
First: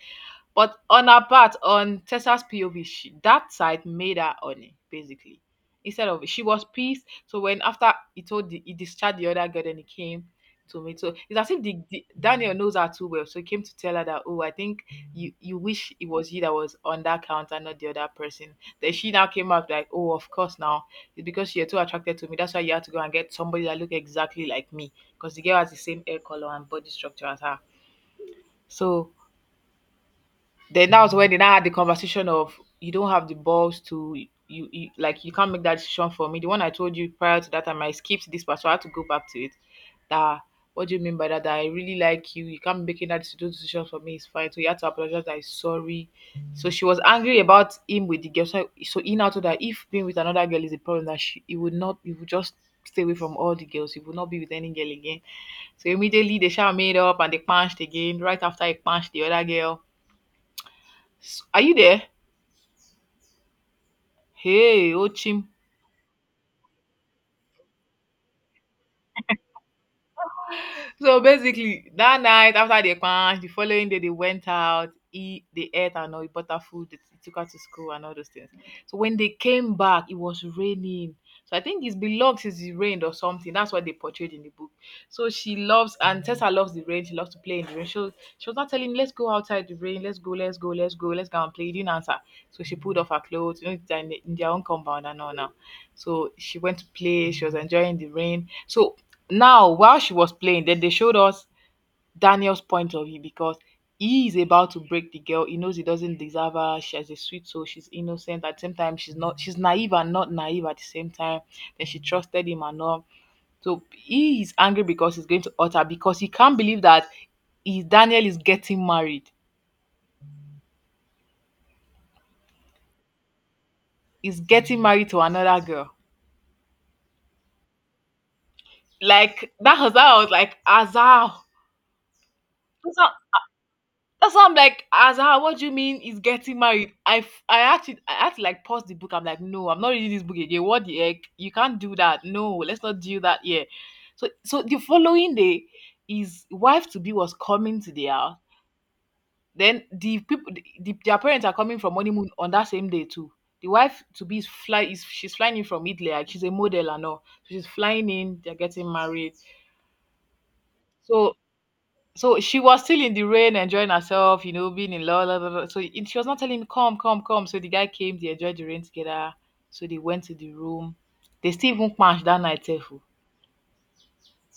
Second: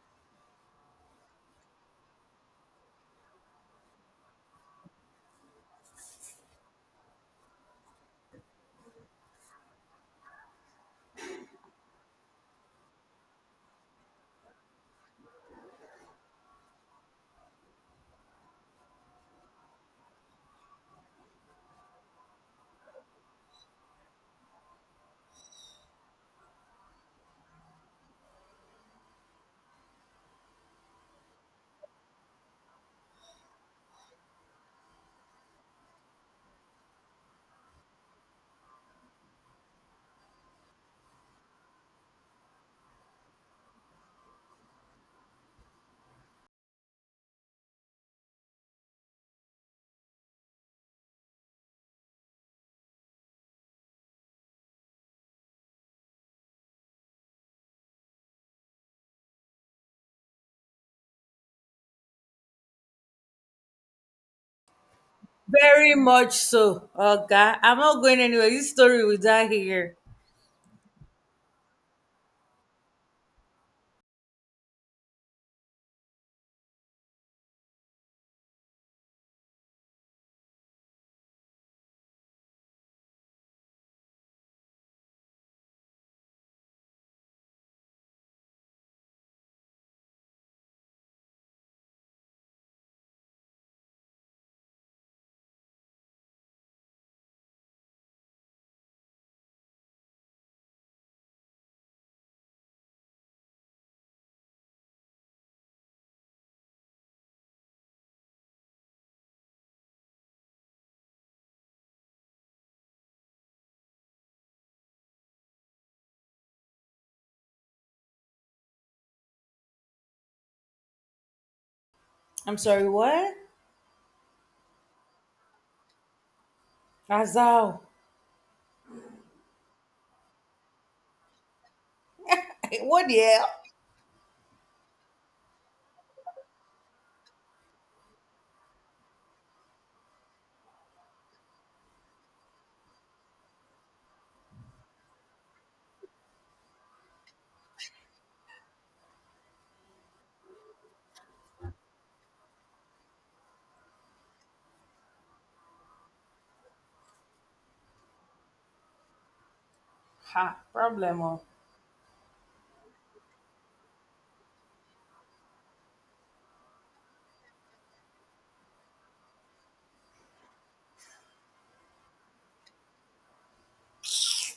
But on her part, on Tessa's P O V, she, that side made her honey, basically. Instead of, she was pissed. So when, after he told the, he discharged the other girl, then he came to me. So it's as if the, the Daniel knows her too well. So he came to tell her that, oh, I think you you wish it was you that was on that counter, not the other person. Then she now came up like, oh, of course now it's because you're too attracted to me. That's why you had to go and get somebody that look exactly like me. Because the girl has the same hair color and body structure as her. So then that was when they now had the conversation of, you don't have the balls to, you, you like, you can't make that decision for me. The one I told you prior to that time I skipped this part, so I had to go back to it. That What do you mean by that? That I really like you. You can't make that decision decision for me. It's fine. So you had to apologize. That is sorry. So she was angry about him with the girl. So, so he now told her if being with another girl is a problem, that she he would not. He would just stay away from all the girls. He would not be with any girl again. So immediately they shall made up and they punched again. Right after he punched the other girl, S- are you there? Hey, Ochim.
Very much so. Oh God, I'm not going anywhere. This story will die here.
So basically that night after they punch, the following day they went out eat they ate and all, he bought butter food, they took her to school and all those things. So when they came back, it was raining. So I think it's been long since it rained or something. That's what they portrayed in the book. So she loves and Tessa loves the rain. She loves to play in the rain. She was, she was not telling him, let's go outside the rain, let's go, let's go, let's go, let's go and play. He didn't answer. So she pulled off her clothes, you know, they're in, in their own compound and all now. So she went to play. She was enjoying the rain. So now, while she was playing, then they showed us Daniel's point of view, because he is about to break the girl. He knows he doesn't deserve her. She has a sweet soul. She's innocent. At the same time, she's not. She's naive and not naive at the same time. Then she trusted him and all. So he is angry because he's going to utter because he can't believe that he, Daniel is getting married.
I'm sorry. What?
He's getting married to another girl.
Azal.
Like that was how I was like, Azal.
What the hell?
That's why I'm like, Azara, what do you mean is getting married? I f- I actually I had to like pause the book. I'm like, no, I'm not reading this book again. What the heck? You can't do that. No, let's not do that here. So so the following day, his wife to be was coming to the house. Then the people the, the- their parents are coming from honeymoon on that same day too. The wife to be is fly is she's flying in from Italy. like, She's a model and all. So, she's flying in, they're getting married.
Ha. Problem.
So
Oh.
so she was still in the rain enjoying herself, you know, being in love, blah, blah, blah. So it, she was not telling me, come, come, come. So the guy came, they enjoyed the rain together. So they went to the room. They still even punched that night, sef oh.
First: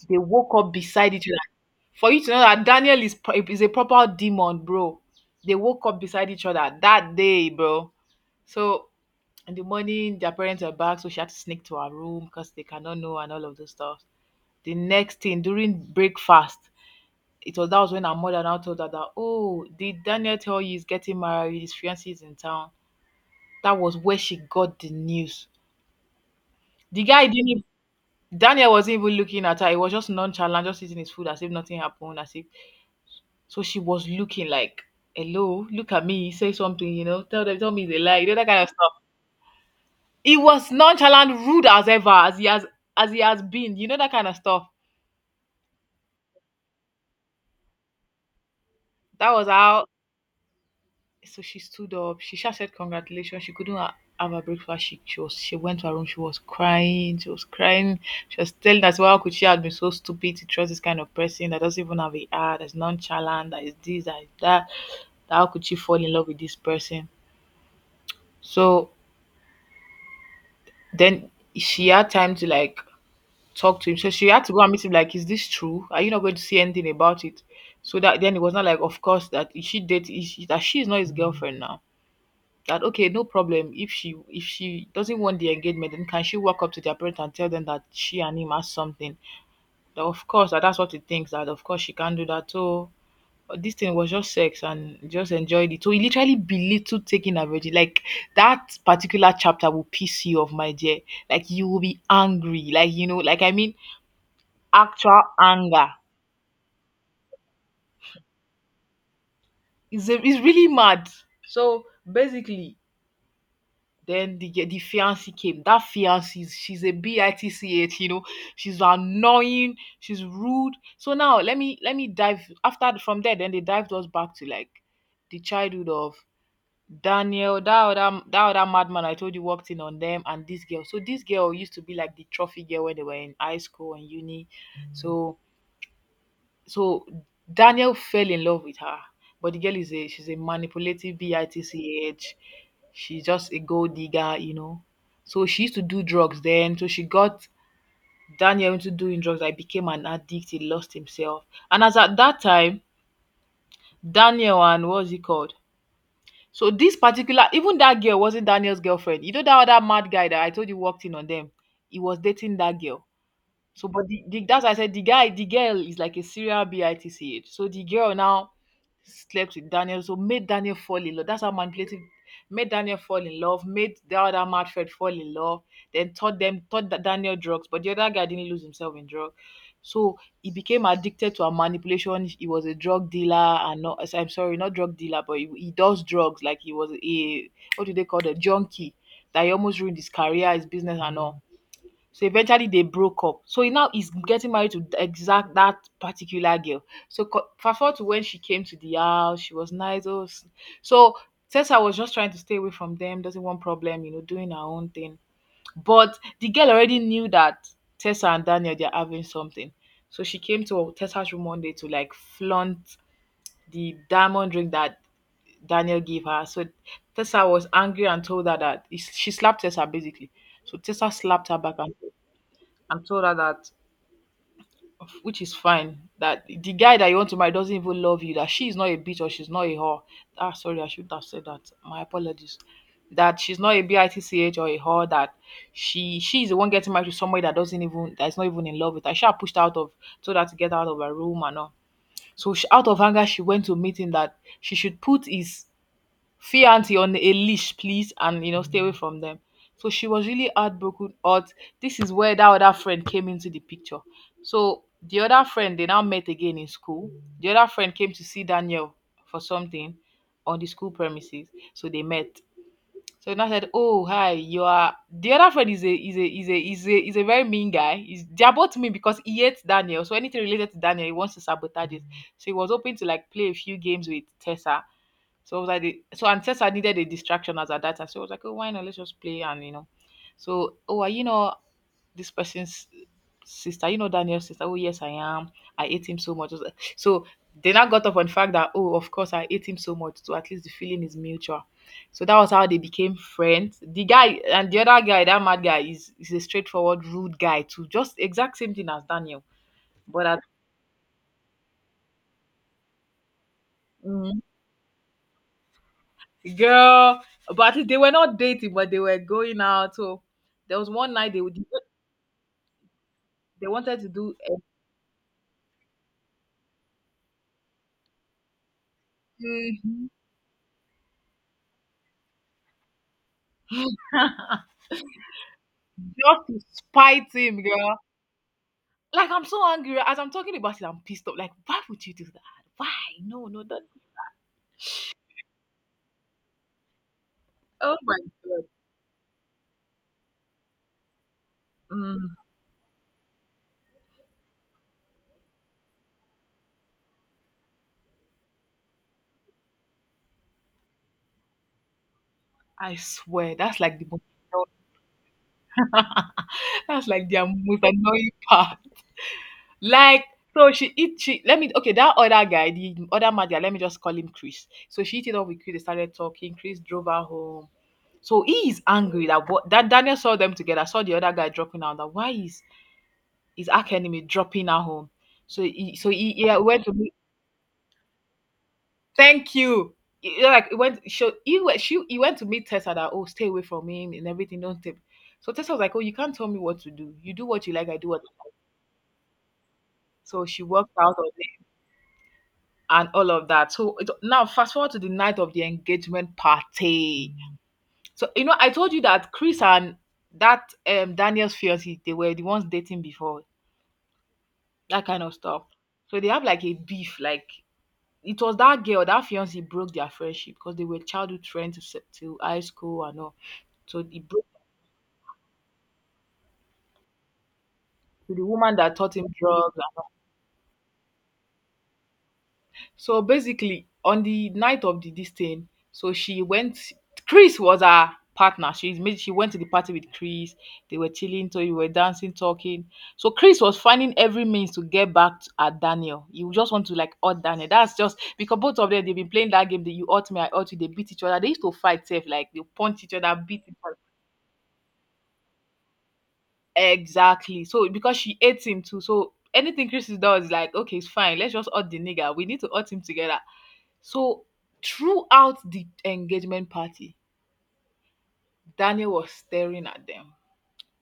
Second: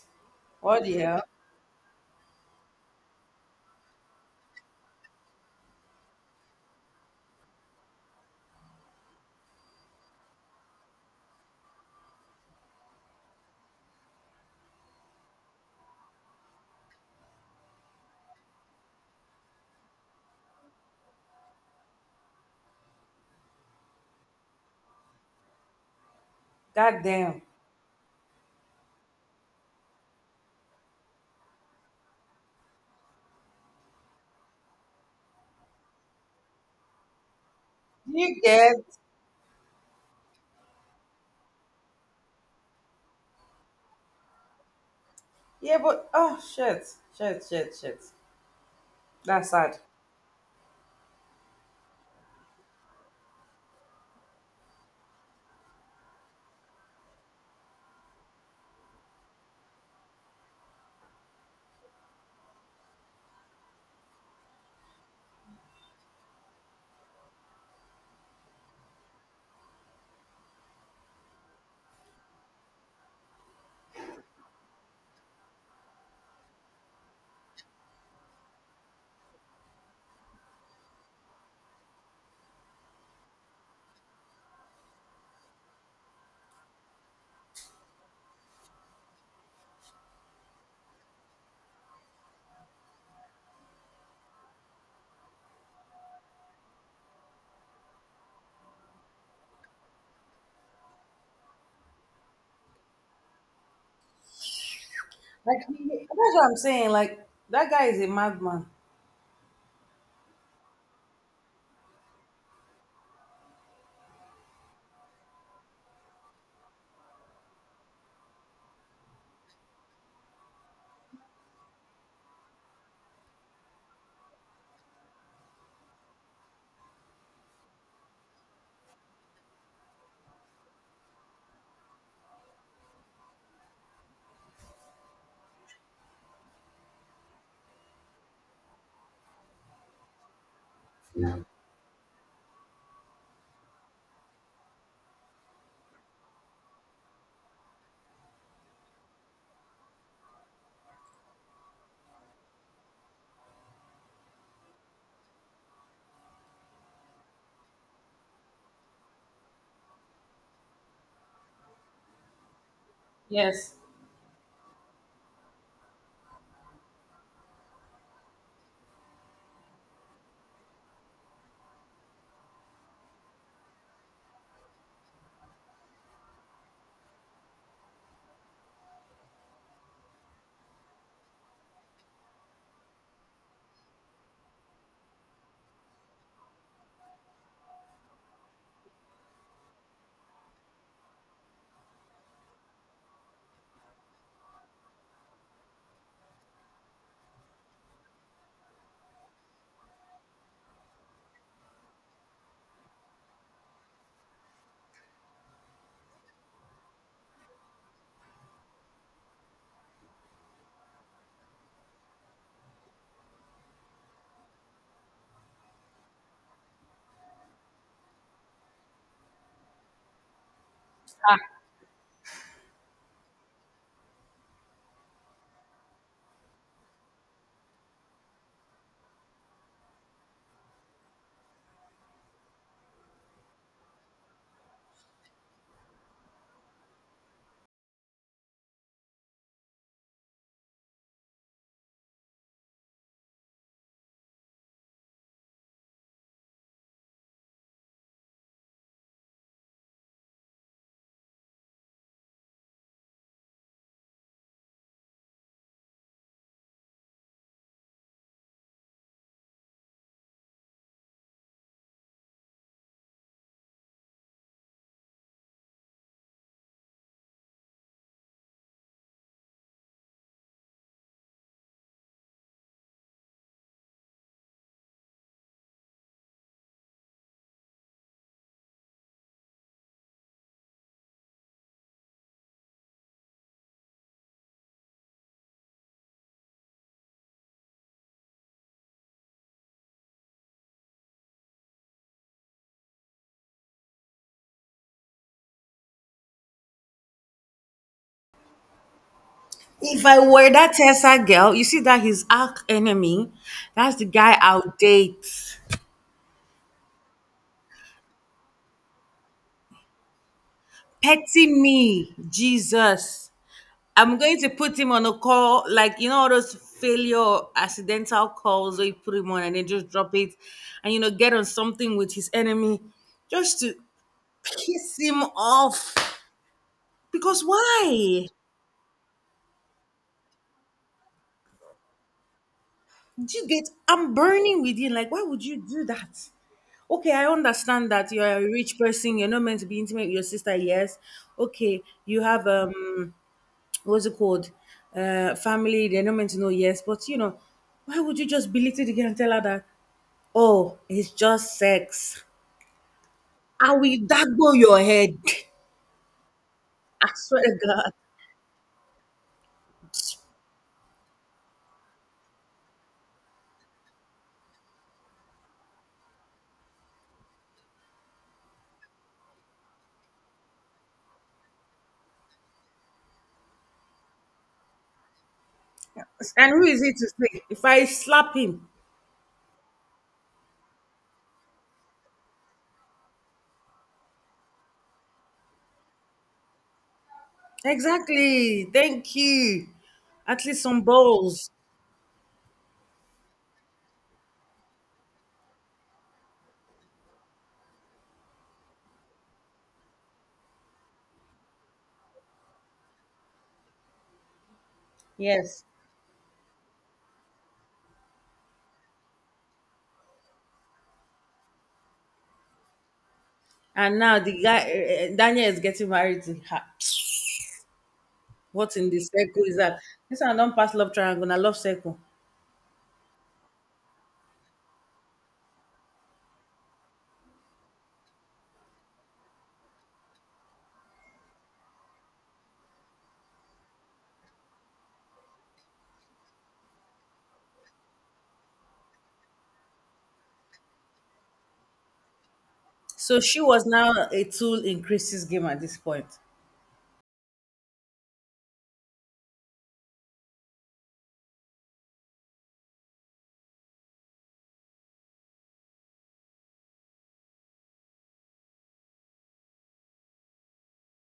They woke up
What the
beside
hell?
each other. For you to know that Daniel is, pro- is a proper demon, bro. They woke up beside each other that day, bro. So in the morning, their parents were back, so she had to sneak to her room because they cannot know and all of those stuff. The next thing during breakfast, it was that was when her mother now told her that, oh, did Daniel tell you he's getting married? His fiancée is in town. That was where she got the news.
God
The guy
damn. Do
didn't, even- Daniel wasn't even looking at her. He was just nonchalant, just eating his food as if nothing happened. As if so, She was looking like, "Hello, look at me. Say something. You know, tell them, tell me they lie. You know,
you
that kind of
get?
stuff." He was nonchalant, rude as ever, as he has as he has been. You know, that kind of stuff.
Yeah, but oh shit, shit, shit, shit.
That was
That's sad.
how So she stood up. She just said congratulations. She couldn't ha- have her breakfast. She she, was, she went to her room. She was crying. She was crying. She was telling us, well, how could she have been so stupid to trust this kind of person that doesn't even have a heart, that's nonchalant, that is this, that is that. that How could she fall in love with this person? So then she had time to like talk to him. So she had to go and meet him. Like, is this true? Are you not going to say anything about it? So that then it was not like, of course, that she date is that she is not his girlfriend now, that okay, no problem, if she if she doesn't want the engagement, then can she walk up to their parents and tell them that she and him has something. That of course that that's what he thinks, that of course she can't do that, so this thing was just sex and just enjoyed it. So he literally belittled taking a virgin. Like, that particular chapter will piss you off, my dear. Like, you will be angry. Like, you know, like, I mean, actual
Like he-
anger.
that's what I'm saying. Like that guy is a madman.
Is It's really mad. So basically, then the ge- the fiancé came. That fiancé, is- she's a bitch. You know, she's annoying. She's rude. So now, let me let me dive after from there. Then they dived us back to like the childhood of Daniel. That other that other madman I told you walked in on them and this girl. So this girl used to be like the trophy girl when they were in high school and uni. So so Daniel fell in love with her, but the girl is a, she's a manipulative bitch. She's just a gold digger, you know. So she used to do drugs then. So she got Daniel into doing drugs. I became an addict. He lost himself. And as at that time, Daniel and what's he called? So this particular, even that girl wasn't Daniel's girlfriend. You know that other mad guy that I told you walked in on them. He was dating that girl.
Yes.
So, but the, the that's why I said the guy, the girl is like a serial bitch. So the girl now slept with Daniel, so made Daniel fall in love. That's how manipulative. Made Daniel fall in love, made the other Manfred fall in love, then taught them taught Da- Daniel drugs, but the other guy didn't lose himself in drug. So he became addicted to a manipulation. He was a drug dealer and not, I'm sorry, not drug dealer, but he, he does drugs. Like he was a, what do they call it? Junkie. That he almost ruined his career, his business and all. So eventually they broke up. So he now he's getting married to th- exact that particular girl. So co- fast forward to when she came to the house, she was nice. oh, s- So since I was just trying to stay away from them, doesn't want problem, you know, doing her own thing. But the girl already knew that Tessa and Daniel they're having something. So she came to Tessa's room one day to like flaunt the diamond ring that Daniel gave her. So Tessa was angry and told her that he- she slapped Tessa basically. So Tessa slapped her back and and told her that, which is fine, that the guy that you want to marry doesn't even love you. That she is not a bitch or she's not a whore. Ah, sorry, I should have said that, my apologies. That she's not a bitch or a whore. That she she is the one getting married to somebody that doesn't even that's not even in love with her. She had pushed her out of, told her to get out of her room and all. So she, out of anger, she went to a meeting, that she should put his see auntie on a leash, please, and you know, stay away from them. So she was really heartbroken. But this is where that other friend came into the picture. So the other friend they now met again in school. The other friend came to see Daniel for something on the school premises. So they met. So now said, "Oh hi, you are." The other friend is a is a is a is a is a very mean guy. Is they are both mean, because he hates Daniel. So anything related to Daniel, he wants to sabotage it. So he was hoping to like play a few games with Tessa. So I was like, the, so and since I needed a distraction as at that time, so I was like, oh, why not? Let's just play and you know. So, oh, are you know this person's sister? You know Daniel's sister? Oh yes, I am. I hate him so much. I was like- So they now got up on the fact that oh, of course I hate him so much. So at least the feeling is mutual. So that was how they became friends. The guy and the other guy, that mad guy, is is a straightforward, rude guy too. Just exact same thing as Daniel,
If I
but
were that Tessa girl, you see that his arch enemy, that's the guy
at
I'll date.
Girl, but at least they were not dating, but they were going out. So there was one night they
Petty
would
me, Jesus.
they wanted to
I'm
do
going to
a
put him on a call, like, you know, all those failure, or accidental calls where you put him on and then just
Mhm.
drop it and, you know, get on something with his enemy just to piss him off.
just to spite
Because
him, girl.
why?
Like I'm so angry. As I'm talking about it, I'm pissed off. Like, why would you do that? Why?
Did you
No, no,
get,
don't.
I'm burning with you. Like, why would you do that? Okay, I understand
Oh
that
my
you are a
god.
rich person. You're not meant to be intimate with your sister. Yes. Okay, you
Mm,
have um, what's it called? Uh, family. They're not meant to know. Yes, but you know, why would you just belittle the girl and tell her that? Oh, it's just sex.
I swear,
I
that's
will
like the most
daggle
annoying-
your head.
that's
I
like
swear
their
to
most
God.
annoying part. Like, so she eat she let me okay, that other guy, the other man there, let me just call him Chris. So she eat it up with Chris, they started talking. Chris drove her home. So he is angry that what, that Daniel saw them together, saw the other guy dropping out. That why is his arch enemy dropping at home? So he so he
And
yeah,
who is
went to
it to
meet
say? If I slap him,
thank you. He- he like he went so he went she he went to meet Tessa that, oh, stay away from him and everything, don't take, so Tessa was like, "Oh, you can't tell me what to do. You do what you like, I do what,"
exactly. Thank you. At
so
least
she
some
worked out on
balls.
it and all of that. So it, now fast forward to the night of the engagement party. So you know, I told you that Chris and that um Daniel's fiance, they were the ones dating before. That kind of
Yes.
stuff. So they have like a beef. Like it was that girl, that fiance broke their friendship because they were childhood friends to, se- to high school and all.
And
So
now
he
the
broke,
guy, uh, Daniel is getting married to her.
to the
What
woman
in
that
the
taught him
circle is
drugs.
that? This one don't pass love triangle, na love circle.
So basically, on the night of the this thing, so she went. Chris was her partner. She's made. She went to the party with Chris. They were chilling, so you were dancing, talking. So Chris was finding every means to get back to, at Daniel. You just want to like out Daniel. That's just because both of them they've been playing that game. That you ought me, I ought you. They beat each other. They used to fight safe, like they punch each
So she
other, beat
was
each other.
now a tool in Chris's game at this point.
Exactly. So because she hates him too, so anything Chrissy does, like, okay, it's fine. Let's just hurt the nigga. We need to hurt him together. So throughout the engagement party, Daniel was staring at them.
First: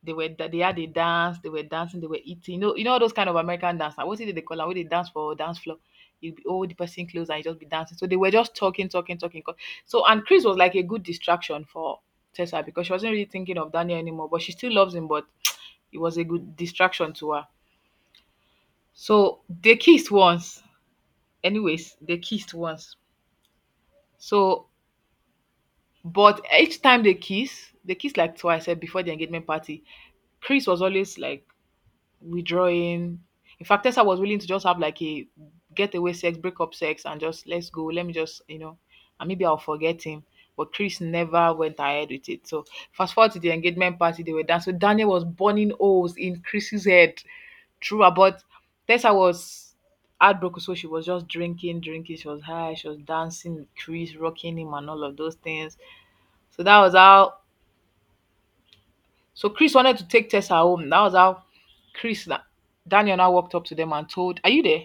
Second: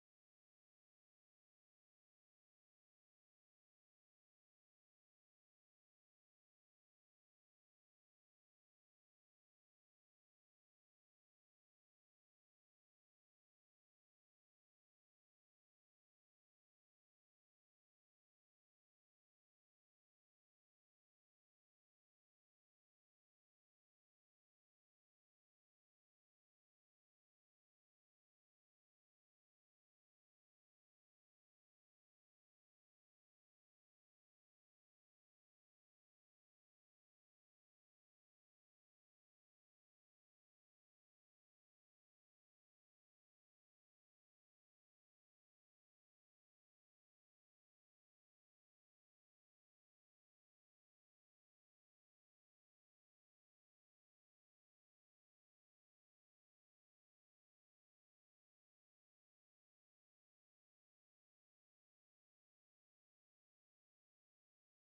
They were they had a dance. They were dancing. They were eating. You know, you know those kind of American dance. What is it they call it? When they dance for dance floor, you be hold the person close and you just be dancing. So they were just talking, talking, talking. So and Chris was like a good distraction for Tessa because she wasn't really thinking of Daniel anymore, but she still loves him. But it was a good distraction to her. So they kissed once. Anyways, they kissed once. So, but each time they kiss, they kiss like twice eh, before the engagement party. Chris was always like withdrawing. In fact, Tessa was willing to just have like a getaway sex, breakup sex, and just let's go. Let me just, you know, and maybe I'll forget him. But Chris never went ahead with it. So fast forward to the engagement party, they were done. So Daniel was burning holes in Chris's head. True, ah, but Tessa was heartbroken, so she was just drinking, drinking. She was high, she was dancing with Chris, rocking him, and all of those things. So that was how. So Chris wanted to take Tessa home. That was how Chris, Daniel now walked up to them and told, "Are you there?"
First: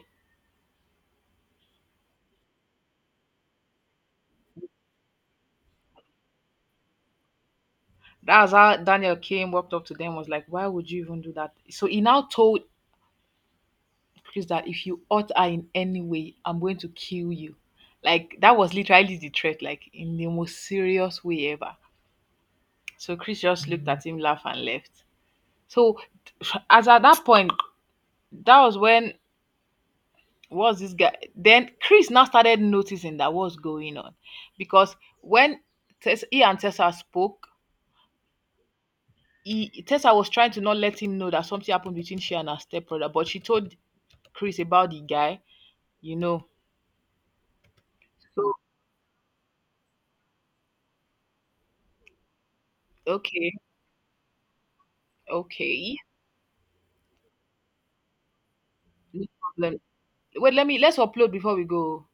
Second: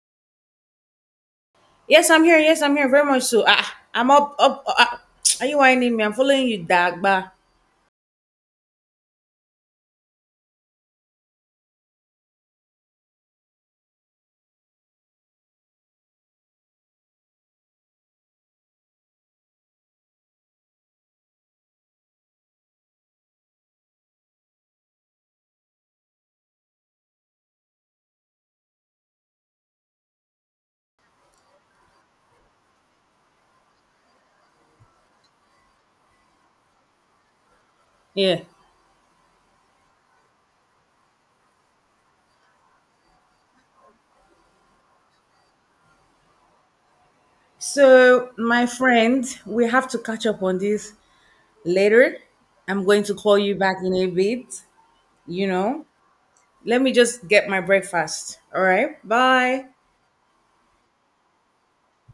Yes, I'm here. Yes, I'm here. Very much so. Ah, I'm up. Up. uh, Ah, are you whining me? I'm following you, Dagba.
That was how Daniel came, walked up to them, was like, "Why would you even do that?" So he now told Chris that if you hurt her in any way, I'm going to kill you. Like, that was literally the threat, like, in the most serious way ever. So Chris just looked at him, laughed, and left. So as at that point, that was when was this guy? Then Chris now started noticing that what's going on, because when Tess, he and Tessa spoke,
Yeah.
he, Tessa was trying to not let him know that something happened between she and her stepbrother, but she told Chris about the guy, you know.
So
So
my friend, we have to catch up on this later. I'm going to call
okay,
you back in a bit. You know.
okay,
Let me just get my breakfast. All right.
no
Bye.
problem. Wait, let me let's upload before we go.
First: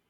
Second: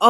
Oh,